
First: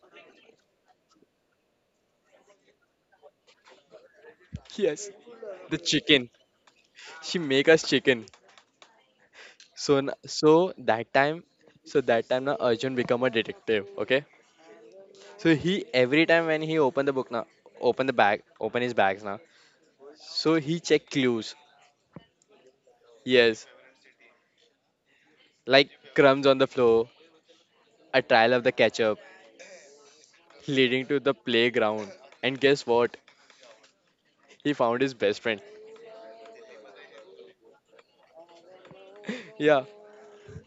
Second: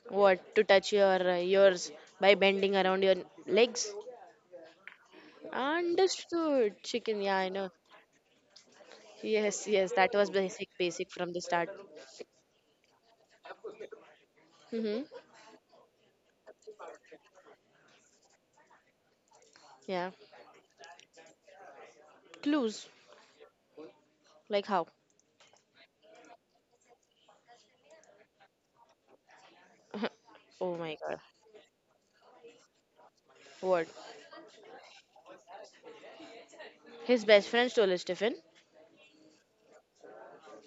Speaker 2: What to touch your ears by bending around your legs?
Speaker 1: Yes, the chicken.
Speaker 2: Understood, chicken. Yeah,
Speaker 1: She
Speaker 2: I
Speaker 1: make
Speaker 2: know.
Speaker 1: us chicken.
Speaker 2: Yes, yes,
Speaker 1: So
Speaker 2: that was basic, basic
Speaker 1: that
Speaker 2: from the
Speaker 1: time,
Speaker 2: start.
Speaker 1: so that time now Arjun become a detective. Okay.
Speaker 2: Mm-hmm.
Speaker 1: So he every time when he open the book now, open the bag, open his bags now.
Speaker 2: Yeah.
Speaker 1: So he check clues.
Speaker 2: Clues.
Speaker 1: Yes,
Speaker 2: Like how?
Speaker 1: like crumbs on the floor, a trial of the ketchup,
Speaker 2: Oh my
Speaker 1: leading
Speaker 2: god.
Speaker 1: to the playground. And guess what?
Speaker 2: What?
Speaker 1: He found his best friend.
Speaker 2: His best friend stole his tiffin.
Speaker 1: Yeah,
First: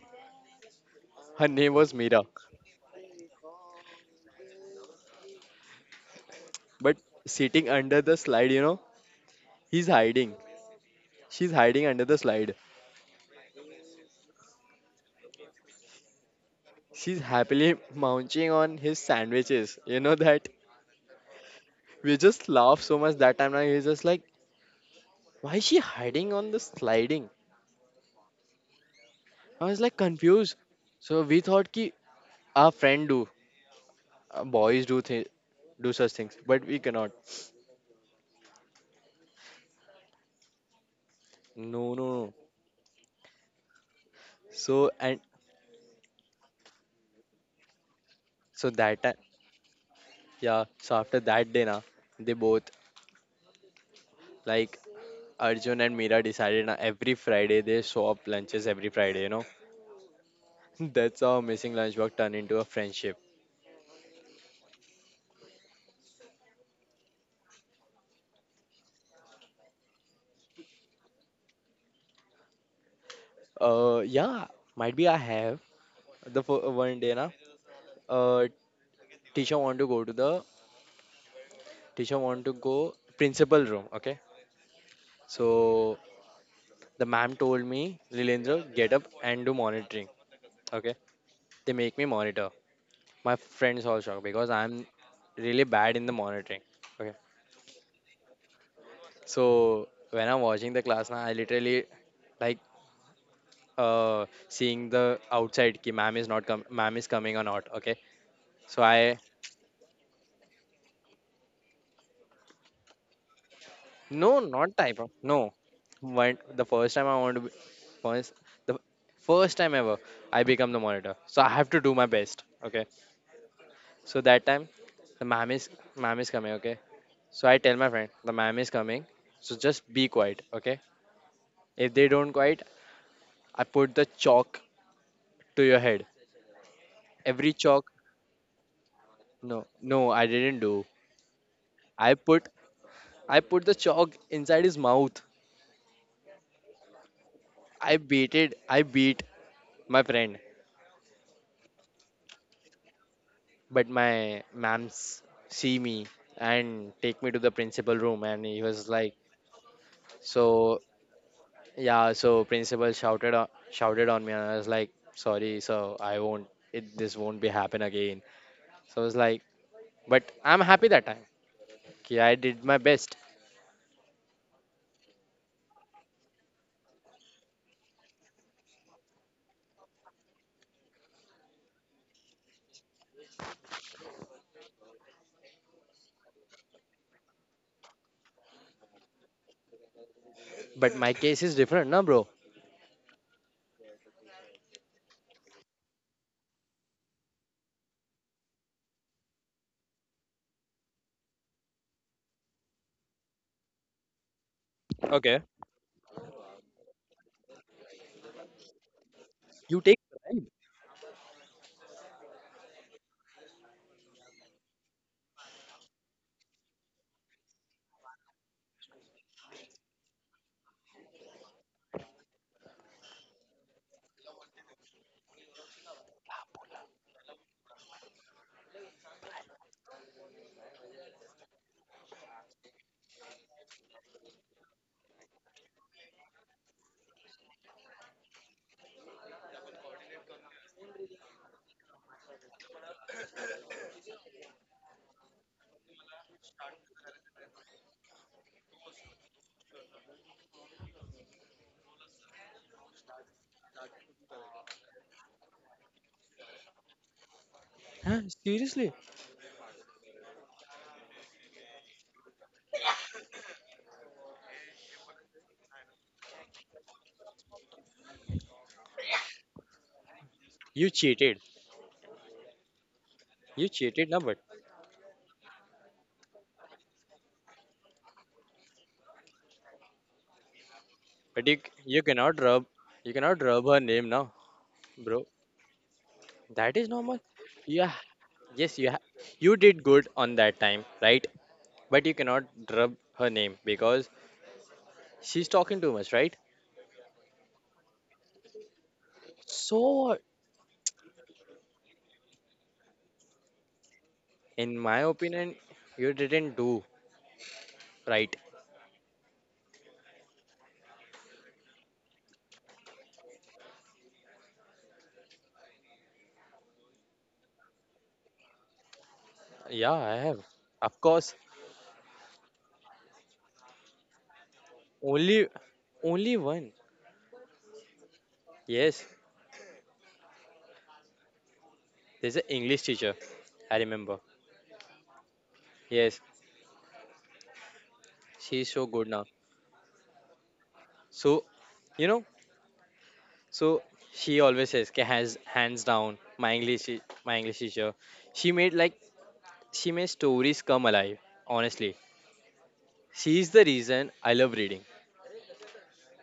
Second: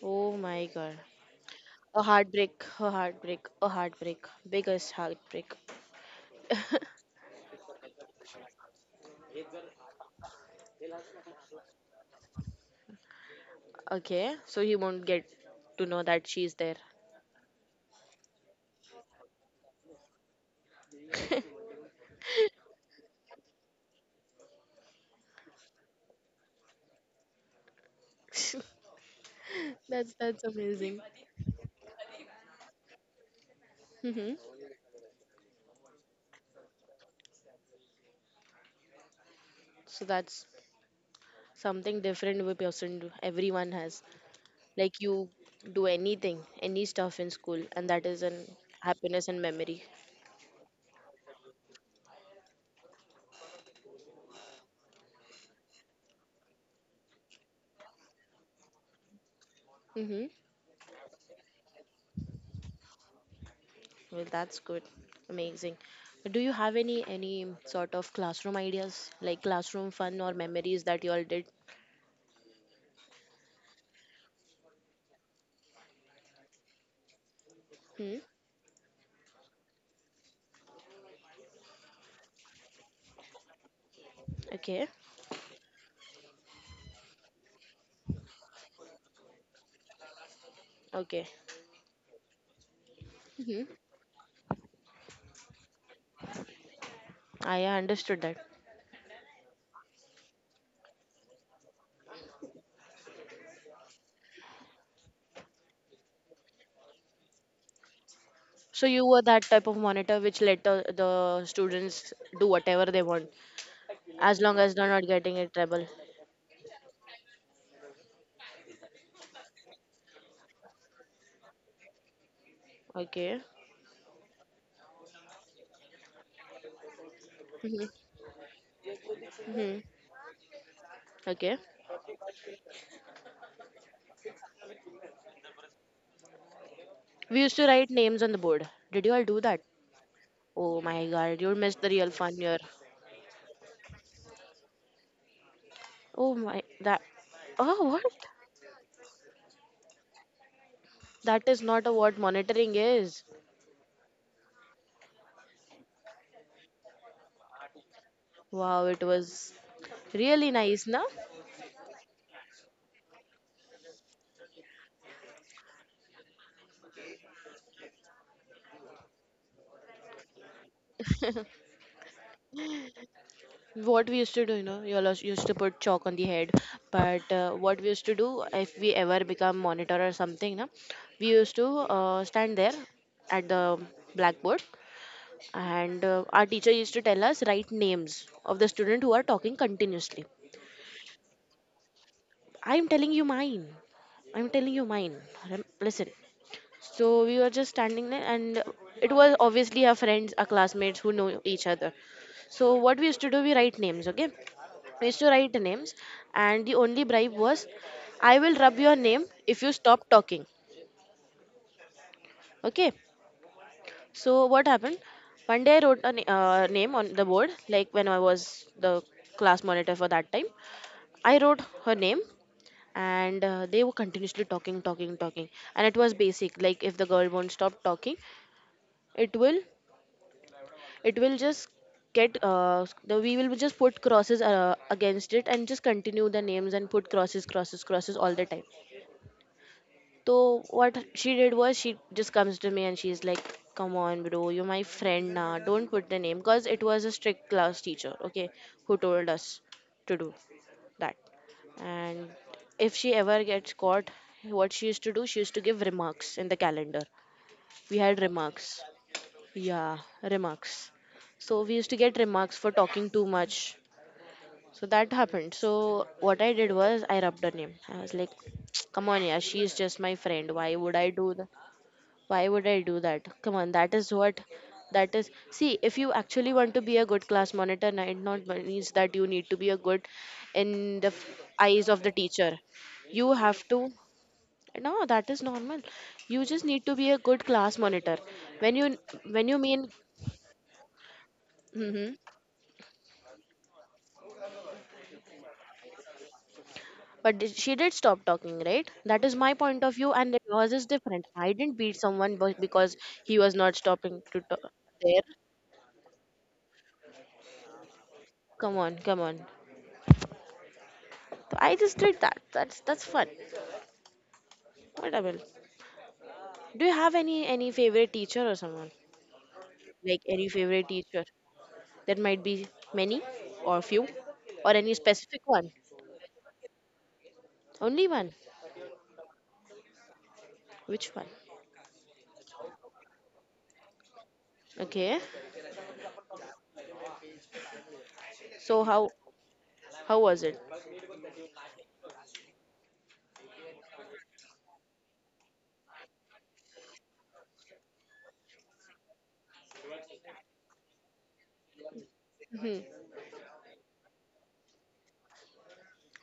Speaker 2: Oh my god.
Speaker 1: her name was
Speaker 2: A
Speaker 1: Mira.
Speaker 2: heartbreak, a heartbreak, a heartbreak, biggest heartbreak.
Speaker 1: But sitting under the slide, you know, he's hiding. She's hiding under the slide.
Speaker 2: Okay, so he won't get to know that she's there.
Speaker 1: She's happily munching on his sandwiches. You know that? We just laugh so much that time. Now he's just like, why is she hiding on the sliding? I was like
Speaker 2: That's
Speaker 1: confused.
Speaker 2: amazing.
Speaker 1: So we thought ki our friend do,
Speaker 2: Hmm.
Speaker 1: boys do do such things, but we cannot.
Speaker 2: So that's
Speaker 1: No, no,
Speaker 2: something
Speaker 1: no.
Speaker 2: different we person do. Everyone has
Speaker 1: So
Speaker 2: like
Speaker 1: and
Speaker 2: you do anything, any stuff in school, and that is an
Speaker 1: so that
Speaker 2: happiness and memory.
Speaker 1: Yeah, so after that day, na, they both, like Arjun and Mira decided na, every Friday they swap lunches every Friday, you know.
Speaker 2: Hmm.
Speaker 1: That's how missing lunch work turned into a friendship.
Speaker 2: Well, that's good, amazing. Do you have any sort of classroom ideas, like classroom fun or memories that you all did?
Speaker 1: Yeah, might be I have the one day, na,
Speaker 2: Hmm?
Speaker 1: uh, teacher want to go to the teacher want to go principal room, okay?
Speaker 2: Okay.
Speaker 1: So the ma'am told me, Lilendra, get up and do monitoring, okay?
Speaker 2: Okay.
Speaker 1: They make me monitor. My
Speaker 2: Hmm.
Speaker 1: friends all shocked because I'm really bad in the monitoring. Okay?
Speaker 2: I understood that.
Speaker 1: So when I'm watching the class now, I literally like seeing the outside ki ma'am is not com ma'am is coming or not. Okay. So
Speaker 2: So you
Speaker 1: I
Speaker 2: were that type of monitor which let the students do whatever they want
Speaker 1: no
Speaker 2: as long as
Speaker 1: not
Speaker 2: they're
Speaker 1: type
Speaker 2: not
Speaker 1: of
Speaker 2: getting in
Speaker 1: no.
Speaker 2: trouble.
Speaker 1: When the first time I want to be first the first time ever I become the monitor. So I have to do my best. Okay.
Speaker 2: Okay.
Speaker 1: So that time the ma'am is coming, okay. So I tell
Speaker 2: Hmm.
Speaker 1: my friend the ma'am is coming. So
Speaker 2: Hmm.
Speaker 1: just be quiet, okay?
Speaker 2: Okay.
Speaker 1: If they don't quiet, I put the chalk to your head.
Speaker 2: We
Speaker 1: Every
Speaker 2: used to write
Speaker 1: chalk
Speaker 2: names on the board. Did you all do that?
Speaker 1: no no I didn't
Speaker 2: Oh
Speaker 1: do
Speaker 2: my god, you missed the real
Speaker 1: I
Speaker 2: fun
Speaker 1: put
Speaker 2: here.
Speaker 1: I put the chalk inside his mouth.
Speaker 2: Oh my that. Oh what?
Speaker 1: I beat my friend.
Speaker 2: That is not a what monitoring is.
Speaker 1: But my mams see me and take me to the principal room and he
Speaker 2: Wow,
Speaker 1: was
Speaker 2: it
Speaker 1: like
Speaker 2: was really
Speaker 1: so
Speaker 2: nice, na?
Speaker 1: yeah so principal shouted shouted on me and I was like sorry so I won't it this won't be happen again. So I was like but I'm happy that time. Okay, I did my best.
Speaker 2: What we used to do, you know, you all used to put chalk on the head. But what we used to do, if we ever become monitor or something, no, we used to stand there at the blackboard, and our teacher used to tell us write names of the student who are talking continuously.
Speaker 1: But my case is different, na bro.
Speaker 2: I'm telling you mine. I'm telling you mine. Listen. So we were just standing there, and it was obviously our friends, our classmates who know each other. So what we used to do, we write names, okay? I used to
Speaker 1: Okay.
Speaker 2: write names, and the only bribe was I will rub your name if you
Speaker 1: You take
Speaker 2: stop
Speaker 1: bribe.
Speaker 2: talking. Okay, so what happened, one day I wrote a name on the board, like when I was the class monitor for that time, I wrote her name, and they were continuously talking talking, and it was basic like if the girl won't stop talking, it will, it will just get the we will just put crosses against it and just continue the names and put crosses, crosses, crosses all the time. So what she did was she just comes to me and she's like, "Come on, bro, you're my friend now. Don't put the name." Because it was a strict class teacher, okay, who told us to do that. And if she ever gets caught, what she used to do, she used to give remarks in the calendar. We
Speaker 1: Huh?
Speaker 2: had remarks.
Speaker 1: Seriously?
Speaker 2: Yeah, remarks. So we used to get remarks for talking too much. So that happened. So what I did was I rubbed her name. I was like, "Come on, yeah, she's just my friend. Why
Speaker 1: You
Speaker 2: would I do
Speaker 1: cheated.
Speaker 2: that?" Why would I do that? Come
Speaker 1: You
Speaker 2: on, that
Speaker 1: cheated,
Speaker 2: is
Speaker 1: na.
Speaker 2: what that is. See, if you actually want to be a good class monitor, na, it not means that you need to be a good in the
Speaker 1: But you,
Speaker 2: eyes
Speaker 1: you
Speaker 2: of the
Speaker 1: cannot
Speaker 2: teacher.
Speaker 1: rub you
Speaker 2: You
Speaker 1: cannot
Speaker 2: have
Speaker 1: rub
Speaker 2: to.
Speaker 1: her name now,
Speaker 2: No,
Speaker 1: bro.
Speaker 2: that is normal. You just
Speaker 1: That
Speaker 2: need
Speaker 1: is
Speaker 2: to be a
Speaker 1: normal.
Speaker 2: good class
Speaker 1: Yeah,
Speaker 2: monitor.
Speaker 1: yes,
Speaker 2: When you when
Speaker 1: you
Speaker 2: you
Speaker 1: did
Speaker 2: mean,
Speaker 1: good on that time, right? But you
Speaker 2: hmm,
Speaker 1: cannot rub her name because she's talking too much, right?
Speaker 2: but she did stop talking, right? That is my point of view,
Speaker 1: So,
Speaker 2: and yours is different. I didn't beat someone because he was not stopping to talk.
Speaker 1: in my
Speaker 2: There,
Speaker 1: opinion, you didn't do right.
Speaker 2: come on, come on. So, I just did that. That's fun. Portable. Do you have any favorite teacher or someone?
Speaker 1: Yeah, I
Speaker 2: Like
Speaker 1: have.
Speaker 2: any favorite
Speaker 1: Of
Speaker 2: teacher?
Speaker 1: course,
Speaker 2: That might be many or few or any specific
Speaker 1: only
Speaker 2: one.
Speaker 1: only one.
Speaker 2: Only one.
Speaker 1: Yes,
Speaker 2: Which one?
Speaker 1: there's an English teacher. I remember.
Speaker 2: Okay.
Speaker 1: Yes, she's
Speaker 2: So
Speaker 1: so good
Speaker 2: how
Speaker 1: now.
Speaker 2: how was it?
Speaker 1: So, you know, so she always says, "Ki has hands down my my English teacher. She made like she made stories come alive. Honestly,
Speaker 2: Hmm.
Speaker 1: she is the reason I love reading.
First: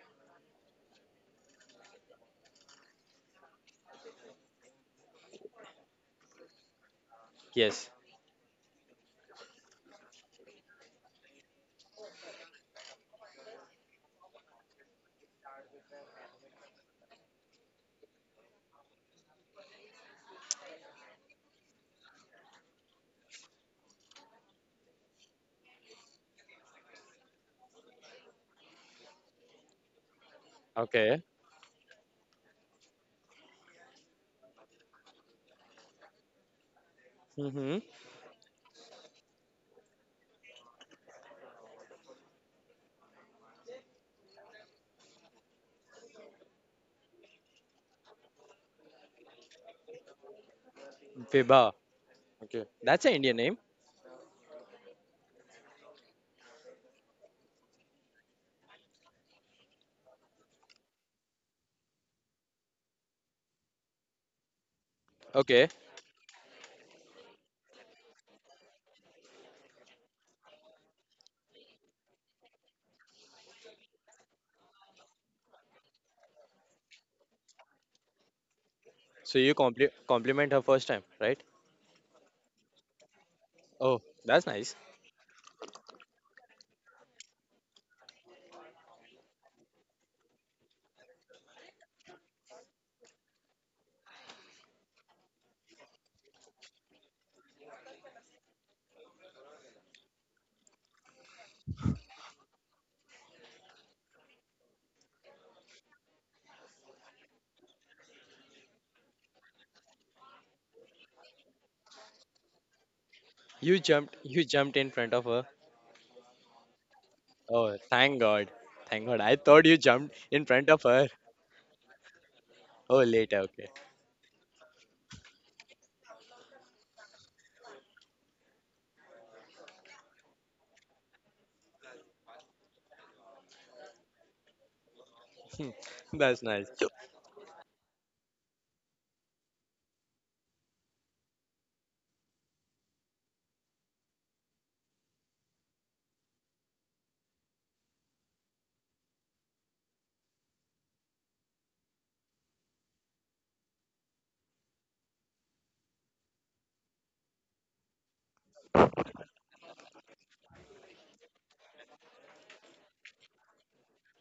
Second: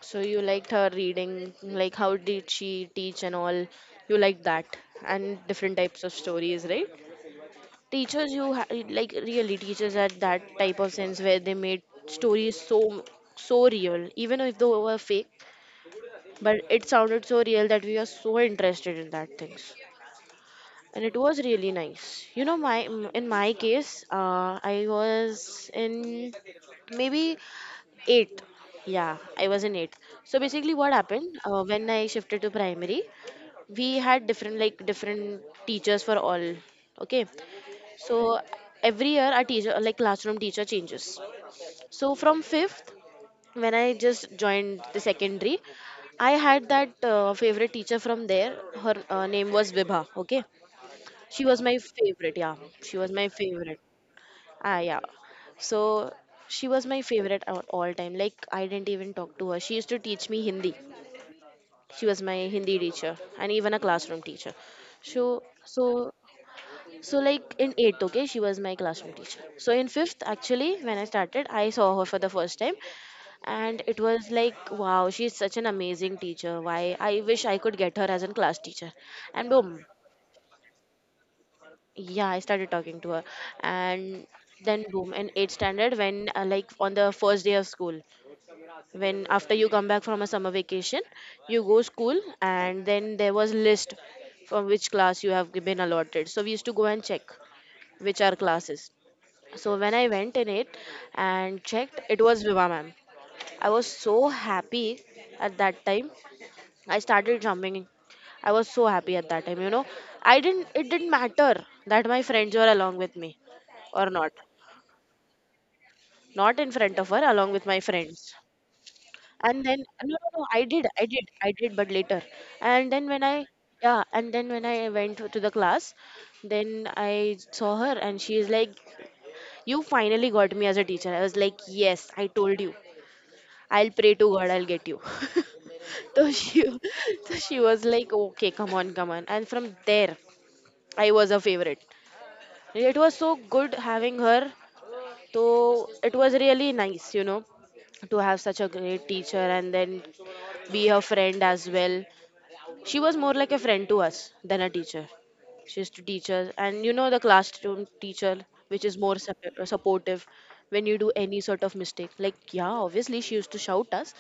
Speaker 2: So you liked her reading, like how did she teach and all? You liked that and different types of stories, right?
Speaker 1: Yes.
Speaker 2: Teachers, you like really teachers had that type of sense where they made stories so real, even if they were fake but it sounded so real that we were so interested in that things, and it was really nice, you know, in my case I was in maybe 8, yeah I was in 8. So basically what
Speaker 1: Okay.
Speaker 2: happened, when I shifted to primary, we had different like different teachers for all, okay,
Speaker 1: Mm-hmm.
Speaker 2: so every year our teacher like classroom teacher changes. So from 5th, when I just joined the secondary, I had that favorite teacher from there. Her name was Vibha. Okay, she was
Speaker 1: Vibha.
Speaker 2: my favorite. Yeah,
Speaker 1: Okay.
Speaker 2: she
Speaker 1: That's
Speaker 2: was
Speaker 1: an
Speaker 2: my
Speaker 1: Indian name.
Speaker 2: favorite. Ah, yeah. So she was my favorite at all time. Like I didn't even talk to her. She used to teach me Hindi. She was my Hindi teacher and even a classroom teacher. So
Speaker 1: Okay.
Speaker 2: so so like in eighth, okay, she was my classroom teacher. So in fifth, actually, when I started, I saw her for the first time, and it was like, wow, she's such an amazing teacher, why, I wish I could get her as a class teacher,
Speaker 1: So
Speaker 2: and
Speaker 1: you
Speaker 2: boom,
Speaker 1: compliment her first time, right?
Speaker 2: yeah I started talking to her,
Speaker 1: Oh,
Speaker 2: and
Speaker 1: that's nice.
Speaker 2: then boom in 8th standard when like on the first day of school, when after you come back from a summer vacation, you go school and then there was list from which class you have been allotted, so we used to go and check which are classes. So when I went in it and checked, it was Viva ma'am. I was so happy at that time. I started jumping. I was so happy at that time, you know. I didn't It didn't matter that my friends were along with me
Speaker 1: You
Speaker 2: or
Speaker 1: jumped.
Speaker 2: not.
Speaker 1: You jumped in front of her.
Speaker 2: Not in front of her, along with
Speaker 1: Oh,
Speaker 2: my
Speaker 1: thank
Speaker 2: friends.
Speaker 1: God. Thank God. I
Speaker 2: And
Speaker 1: thought you
Speaker 2: then,
Speaker 1: jumped
Speaker 2: no no
Speaker 1: in
Speaker 2: no, I
Speaker 1: front of
Speaker 2: did, I
Speaker 1: her.
Speaker 2: did, I did, but later. And
Speaker 1: Oh,
Speaker 2: then when
Speaker 1: later.
Speaker 2: I
Speaker 1: Okay.
Speaker 2: yeah, and then when I went to the class, then I saw her and she is like, "You finally got me as a teacher." I was like, "Yes, I told you. I'll pray to God I'll get you." So
Speaker 1: that's
Speaker 2: she,
Speaker 1: nice.
Speaker 2: so she was like, "Okay, come on, come on." And from there I was a favorite. It was so good having her. So it was really nice, you know, to have such a great teacher and then be her friend as well. She was more like a friend to us than a teacher. She used to teach us, and you know, the classroom teacher, which is more supportive when you do any sort of mistake. Like, yeah, obviously, she used to shout us,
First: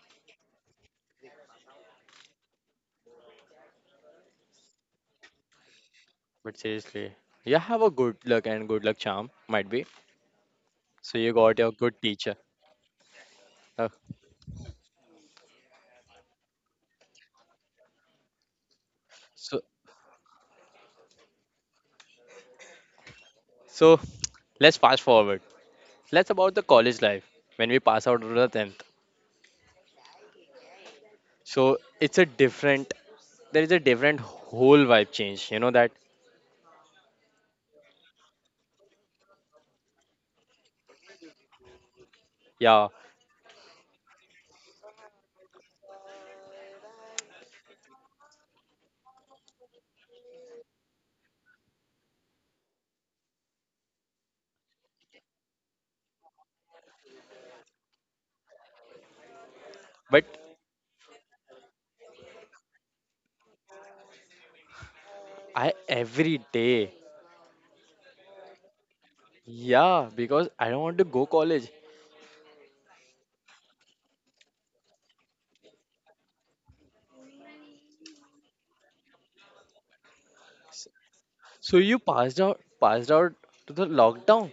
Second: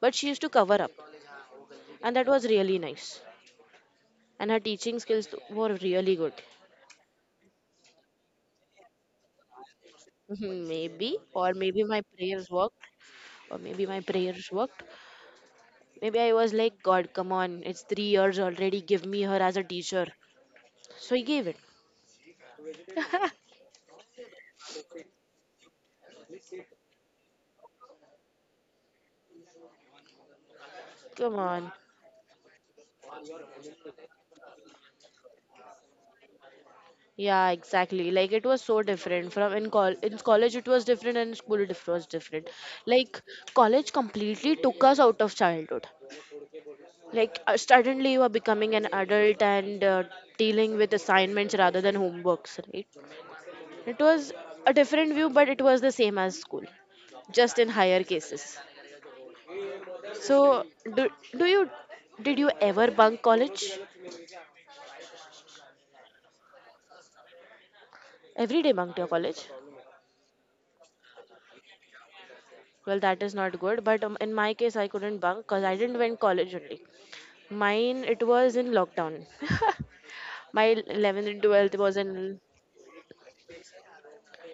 Speaker 2: but she used to cover up, and that was really nice. And her teaching skills were really good.
Speaker 1: But seriously, you have a good luck and good luck charm, might be.
Speaker 2: Maybe,
Speaker 1: So you got your good teacher.
Speaker 2: Or maybe
Speaker 1: Uh,
Speaker 2: my prayers worked. Maybe I was like, "God, come on, it's 3 years already, give me her as a
Speaker 1: so
Speaker 2: teacher." So he gave it.
Speaker 1: so let's fast forward. Let's about the college life when we pass out of the tenth.
Speaker 2: Come on.
Speaker 1: So it's a different. There is a different whole vibe change. You know that?
Speaker 2: Yeah, exactly. Like it was so different. From in col In college it was different and school it was different.
Speaker 1: Yeah.
Speaker 2: Like college completely took us out of childhood. Like suddenly you are becoming an adult and dealing with assignments rather than homeworks, right? It was a different view, but it was the same as school, just in higher cases.
Speaker 1: But
Speaker 2: So, do, do you did you ever bunk college?
Speaker 1: I every day.
Speaker 2: Every day bunked your college?
Speaker 1: Yeah, because I don't want to go college.
Speaker 2: Well, that is not good. But in my case, I couldn't bunk because I didn't went college only. Mine it was in lockdown. My
Speaker 1: S-
Speaker 2: 11th and 12th
Speaker 1: So
Speaker 2: was
Speaker 1: you
Speaker 2: in.
Speaker 1: passed out. Passed out to the lockdown.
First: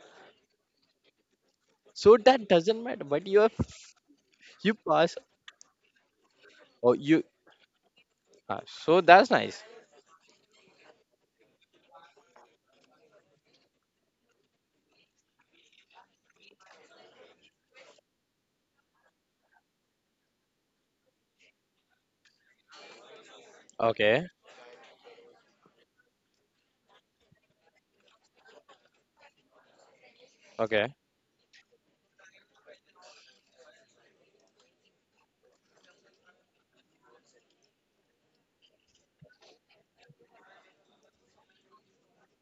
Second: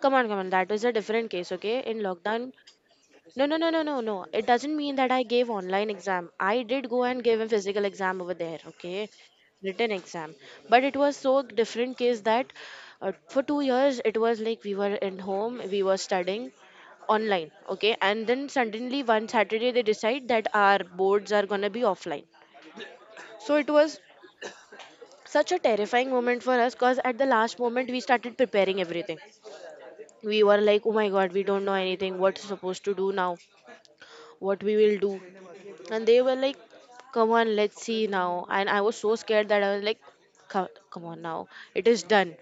Speaker 2: Come on, come on. That was a different case, okay? In
Speaker 1: So that
Speaker 2: lockdown,
Speaker 1: doesn't matter. But you
Speaker 2: no,
Speaker 1: are
Speaker 2: no, no, no, no, no. It
Speaker 1: you
Speaker 2: doesn't mean that
Speaker 1: pass.
Speaker 2: I gave online exam. I did
Speaker 1: Or
Speaker 2: go
Speaker 1: you.
Speaker 2: and give a physical exam over there,
Speaker 1: So
Speaker 2: okay?
Speaker 1: that's nice.
Speaker 2: Written exam. But it was so different case that for 2 years it was like we were in home, we were studying online, okay? And then suddenly one Saturday they decide that our boards are gonna be offline. So it was
Speaker 1: Okay.
Speaker 2: such a terrifying moment for us because at the last moment we started preparing everything. We were like,
Speaker 1: Okay.
Speaker 2: "Oh my god, we don't know anything. What's supposed to do now? What we will do?" And they were like, "Come on, let's see now." And I was so scared that I was like, "Come, come on now, it is done.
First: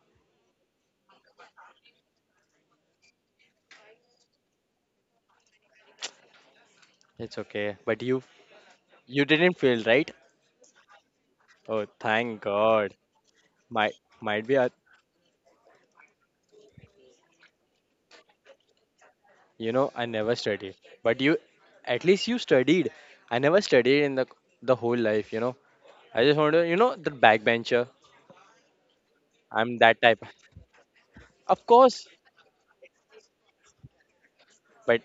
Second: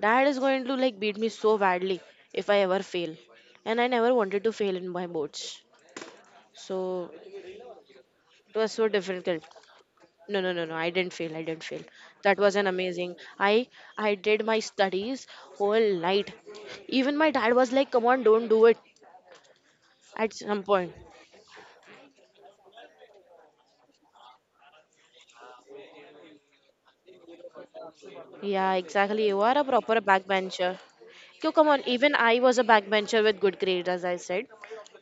Speaker 2: Dad is going to like beat me so badly if I ever fail." And I never wanted to fail in my boards, so
Speaker 1: It's okay. But you
Speaker 2: it was so
Speaker 1: you
Speaker 2: difficult.
Speaker 1: didn't fail, right?
Speaker 2: No no no no, I didn't fail, I didn't fail.
Speaker 1: Oh, thank
Speaker 2: That was an
Speaker 1: God.
Speaker 2: amazing.
Speaker 1: Might
Speaker 2: I did
Speaker 1: might be
Speaker 2: my
Speaker 1: a,
Speaker 2: studies whole night. Even my dad was like, "Come on, don't do it
Speaker 1: you know, I
Speaker 2: at
Speaker 1: never
Speaker 2: some
Speaker 1: studied.
Speaker 2: point."
Speaker 1: But you at least you studied. I never studied in the whole life, you know. I just want to, you know, the backbencher.
Speaker 2: Yeah, exactly. You are a
Speaker 1: I'm
Speaker 2: proper
Speaker 1: that type.
Speaker 2: backbencher. Yo,
Speaker 1: Of
Speaker 2: come on.
Speaker 1: course.
Speaker 2: Even I was a backbencher with good grades, as I said.
Speaker 1: But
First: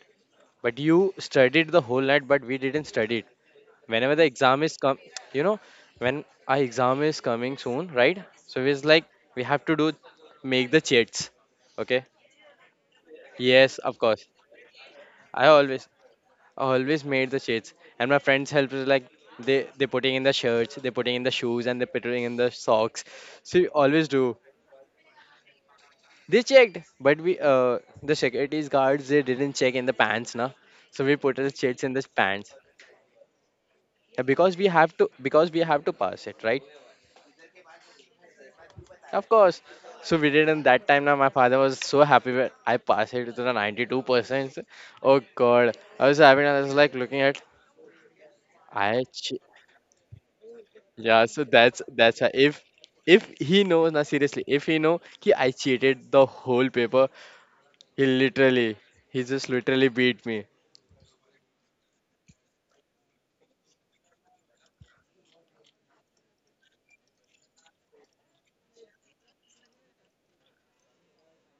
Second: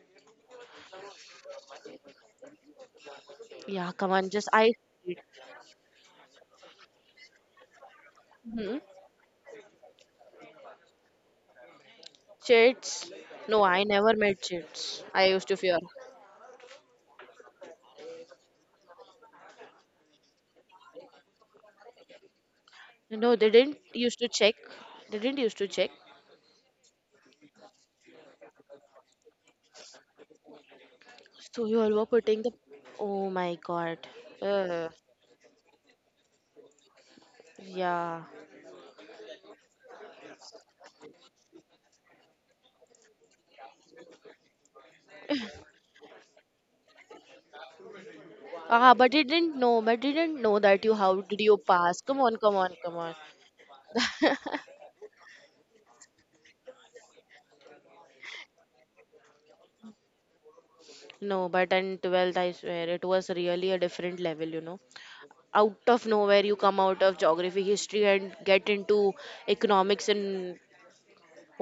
Speaker 1: but you studied the whole night, but we didn't study it.
Speaker 2: Yeah, come
Speaker 1: Whenever the
Speaker 2: on. Just
Speaker 1: exam
Speaker 2: I.
Speaker 1: is come, you know, when our exam is coming soon, right? So
Speaker 2: Hmm?
Speaker 1: it's like we have to do make the chats. Okay.
Speaker 2: Chits? No,
Speaker 1: Yes,
Speaker 2: I
Speaker 1: of
Speaker 2: never
Speaker 1: course.
Speaker 2: met chits. I used
Speaker 1: I
Speaker 2: to fear.
Speaker 1: always always made the shirts and my friends helped us like they putting in the shirts they putting in the shoes and they putting in the socks
Speaker 2: No, they
Speaker 1: so we
Speaker 2: didn't
Speaker 1: always
Speaker 2: used to
Speaker 1: do
Speaker 2: check. They didn't used to check.
Speaker 1: they checked but we the security guards they didn't check in the pants na so we put the
Speaker 2: So you
Speaker 1: shirts
Speaker 2: all
Speaker 1: in
Speaker 2: were
Speaker 1: the
Speaker 2: putting the.
Speaker 1: pants.
Speaker 2: Oh my God.
Speaker 1: Because we
Speaker 2: Uh,
Speaker 1: have to because we have to pass it right
Speaker 2: yeah.
Speaker 1: of course so we did and that time now my father was so happy when I passed it to the 92% oh god I was like looking at
Speaker 2: Ah,
Speaker 1: i.
Speaker 2: but they didn't know. But they didn't know that you. How
Speaker 1: Yeah,
Speaker 2: did
Speaker 1: so
Speaker 2: you pass? Come
Speaker 1: that's why
Speaker 2: on, come on, come on.
Speaker 1: if he knows now seriously, if he know ki I cheated the whole paper, he literally he just literally beat me.
Speaker 2: No, but in 12th, I swear, it was really a different level, you know. Out of nowhere you come out of geography history and get into economics and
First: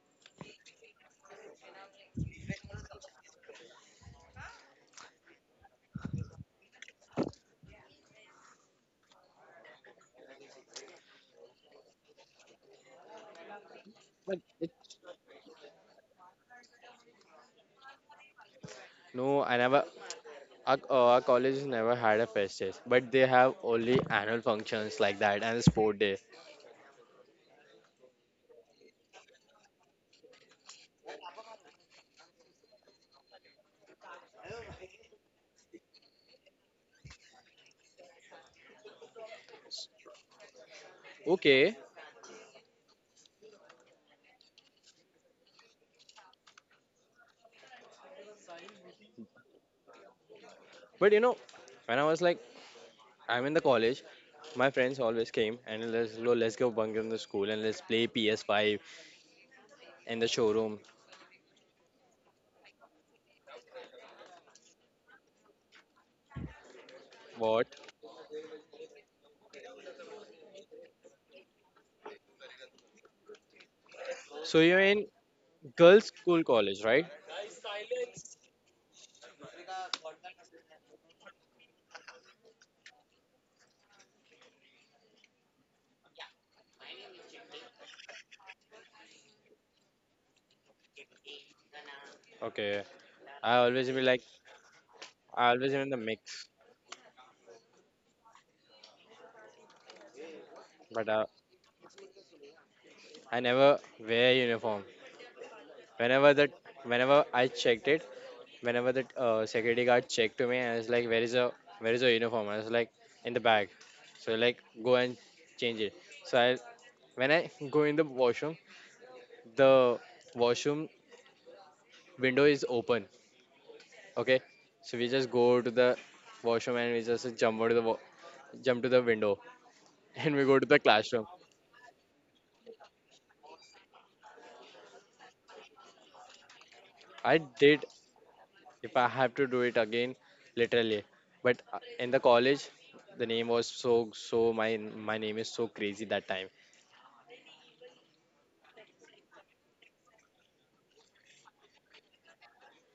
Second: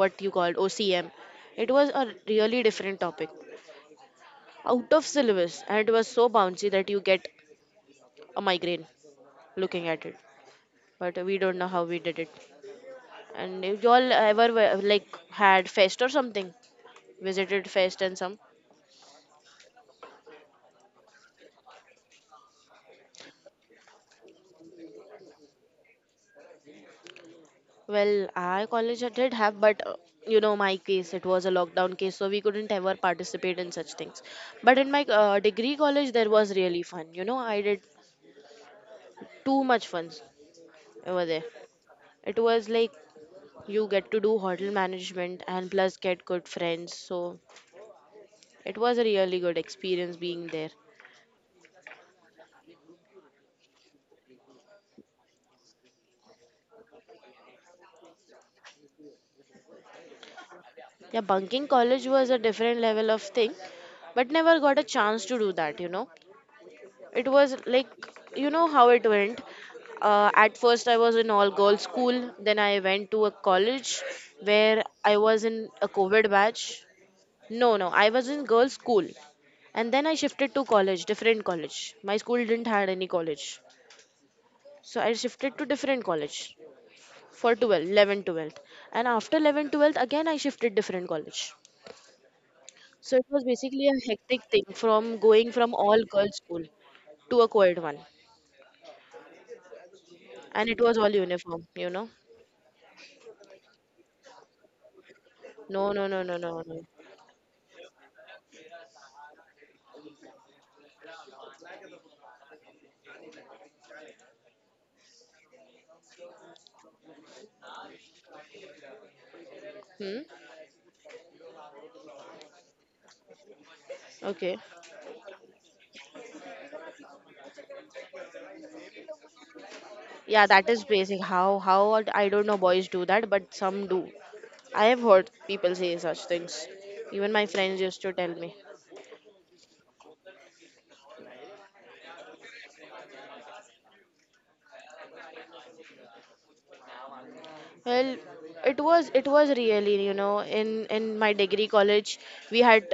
Speaker 2: what you called OCM. It was a really different topic out of syllabus, and it was so bouncy that you get a migraine looking at it, but we don't know how we did it. And if y'all ever were, like, had fest or something, visited fest and some.
Speaker 1: No, I never our, our college never had a fest days, but they have only annual functions like that and sport day.
Speaker 2: Well, our college did have, but my case, it was a lockdown case, so we couldn't ever participate in such things. But in my degree college, there was really fun. You know, I did too much fun over there.
Speaker 1: Okay,
Speaker 2: It was like you get to do hotel management and plus get good friends. So it was a really good experience being there.
Speaker 1: but you know when I was like I'm in the college, my friends always came and let's go bunk in the school and let's play PS5 in the showroom.
Speaker 2: Yeah, bunking college was a different level of thing, but never got a chance to do that. It was
Speaker 1: What?
Speaker 2: like, you know how it went. At first, I was in all girls school. Then I went to a college
Speaker 1: So
Speaker 2: where
Speaker 1: you're in
Speaker 2: I was in a
Speaker 1: girls'
Speaker 2: COVID
Speaker 1: school
Speaker 2: batch.
Speaker 1: college, right?
Speaker 2: No, no, I was in girls school. And then I shifted to college, different college. My school didn't had any college. So I shifted to different college for 12, 11, 12th, and after 11 12th, again I shifted different college.
Speaker 1: Okay.
Speaker 2: So it was
Speaker 1: I
Speaker 2: basically
Speaker 1: always
Speaker 2: a
Speaker 1: be like
Speaker 2: hectic thing from going
Speaker 1: I
Speaker 2: from
Speaker 1: always am in the
Speaker 2: all girls
Speaker 1: mix,
Speaker 2: school to a co-ed one. And it was all
Speaker 1: but
Speaker 2: uniform.
Speaker 1: I never wear uniform.
Speaker 2: No, no, no, no,
Speaker 1: Whenever that,
Speaker 2: no, no.
Speaker 1: whenever I checked it, whenever that security guard checked to me, and was like, where is a uniform?" I was like, "In the bag." So like, go and change it. So I, when I go in the
Speaker 2: Hmm.
Speaker 1: washroom window is open. Okay,
Speaker 2: Okay.
Speaker 1: so we just go to the washroom and we just jump out of the jump to the window and
Speaker 2: Yeah,
Speaker 1: we go to
Speaker 2: that
Speaker 1: the
Speaker 2: is basic.
Speaker 1: classroom.
Speaker 2: How I don't know boys do that, but some do. I have heard people say such things. Even
Speaker 1: I
Speaker 2: my friends
Speaker 1: did
Speaker 2: used to tell me.
Speaker 1: if I have to do it again, literally. But in the college, the name was so my name is so crazy that time.
Speaker 2: Well, it was really, in my degree college, we had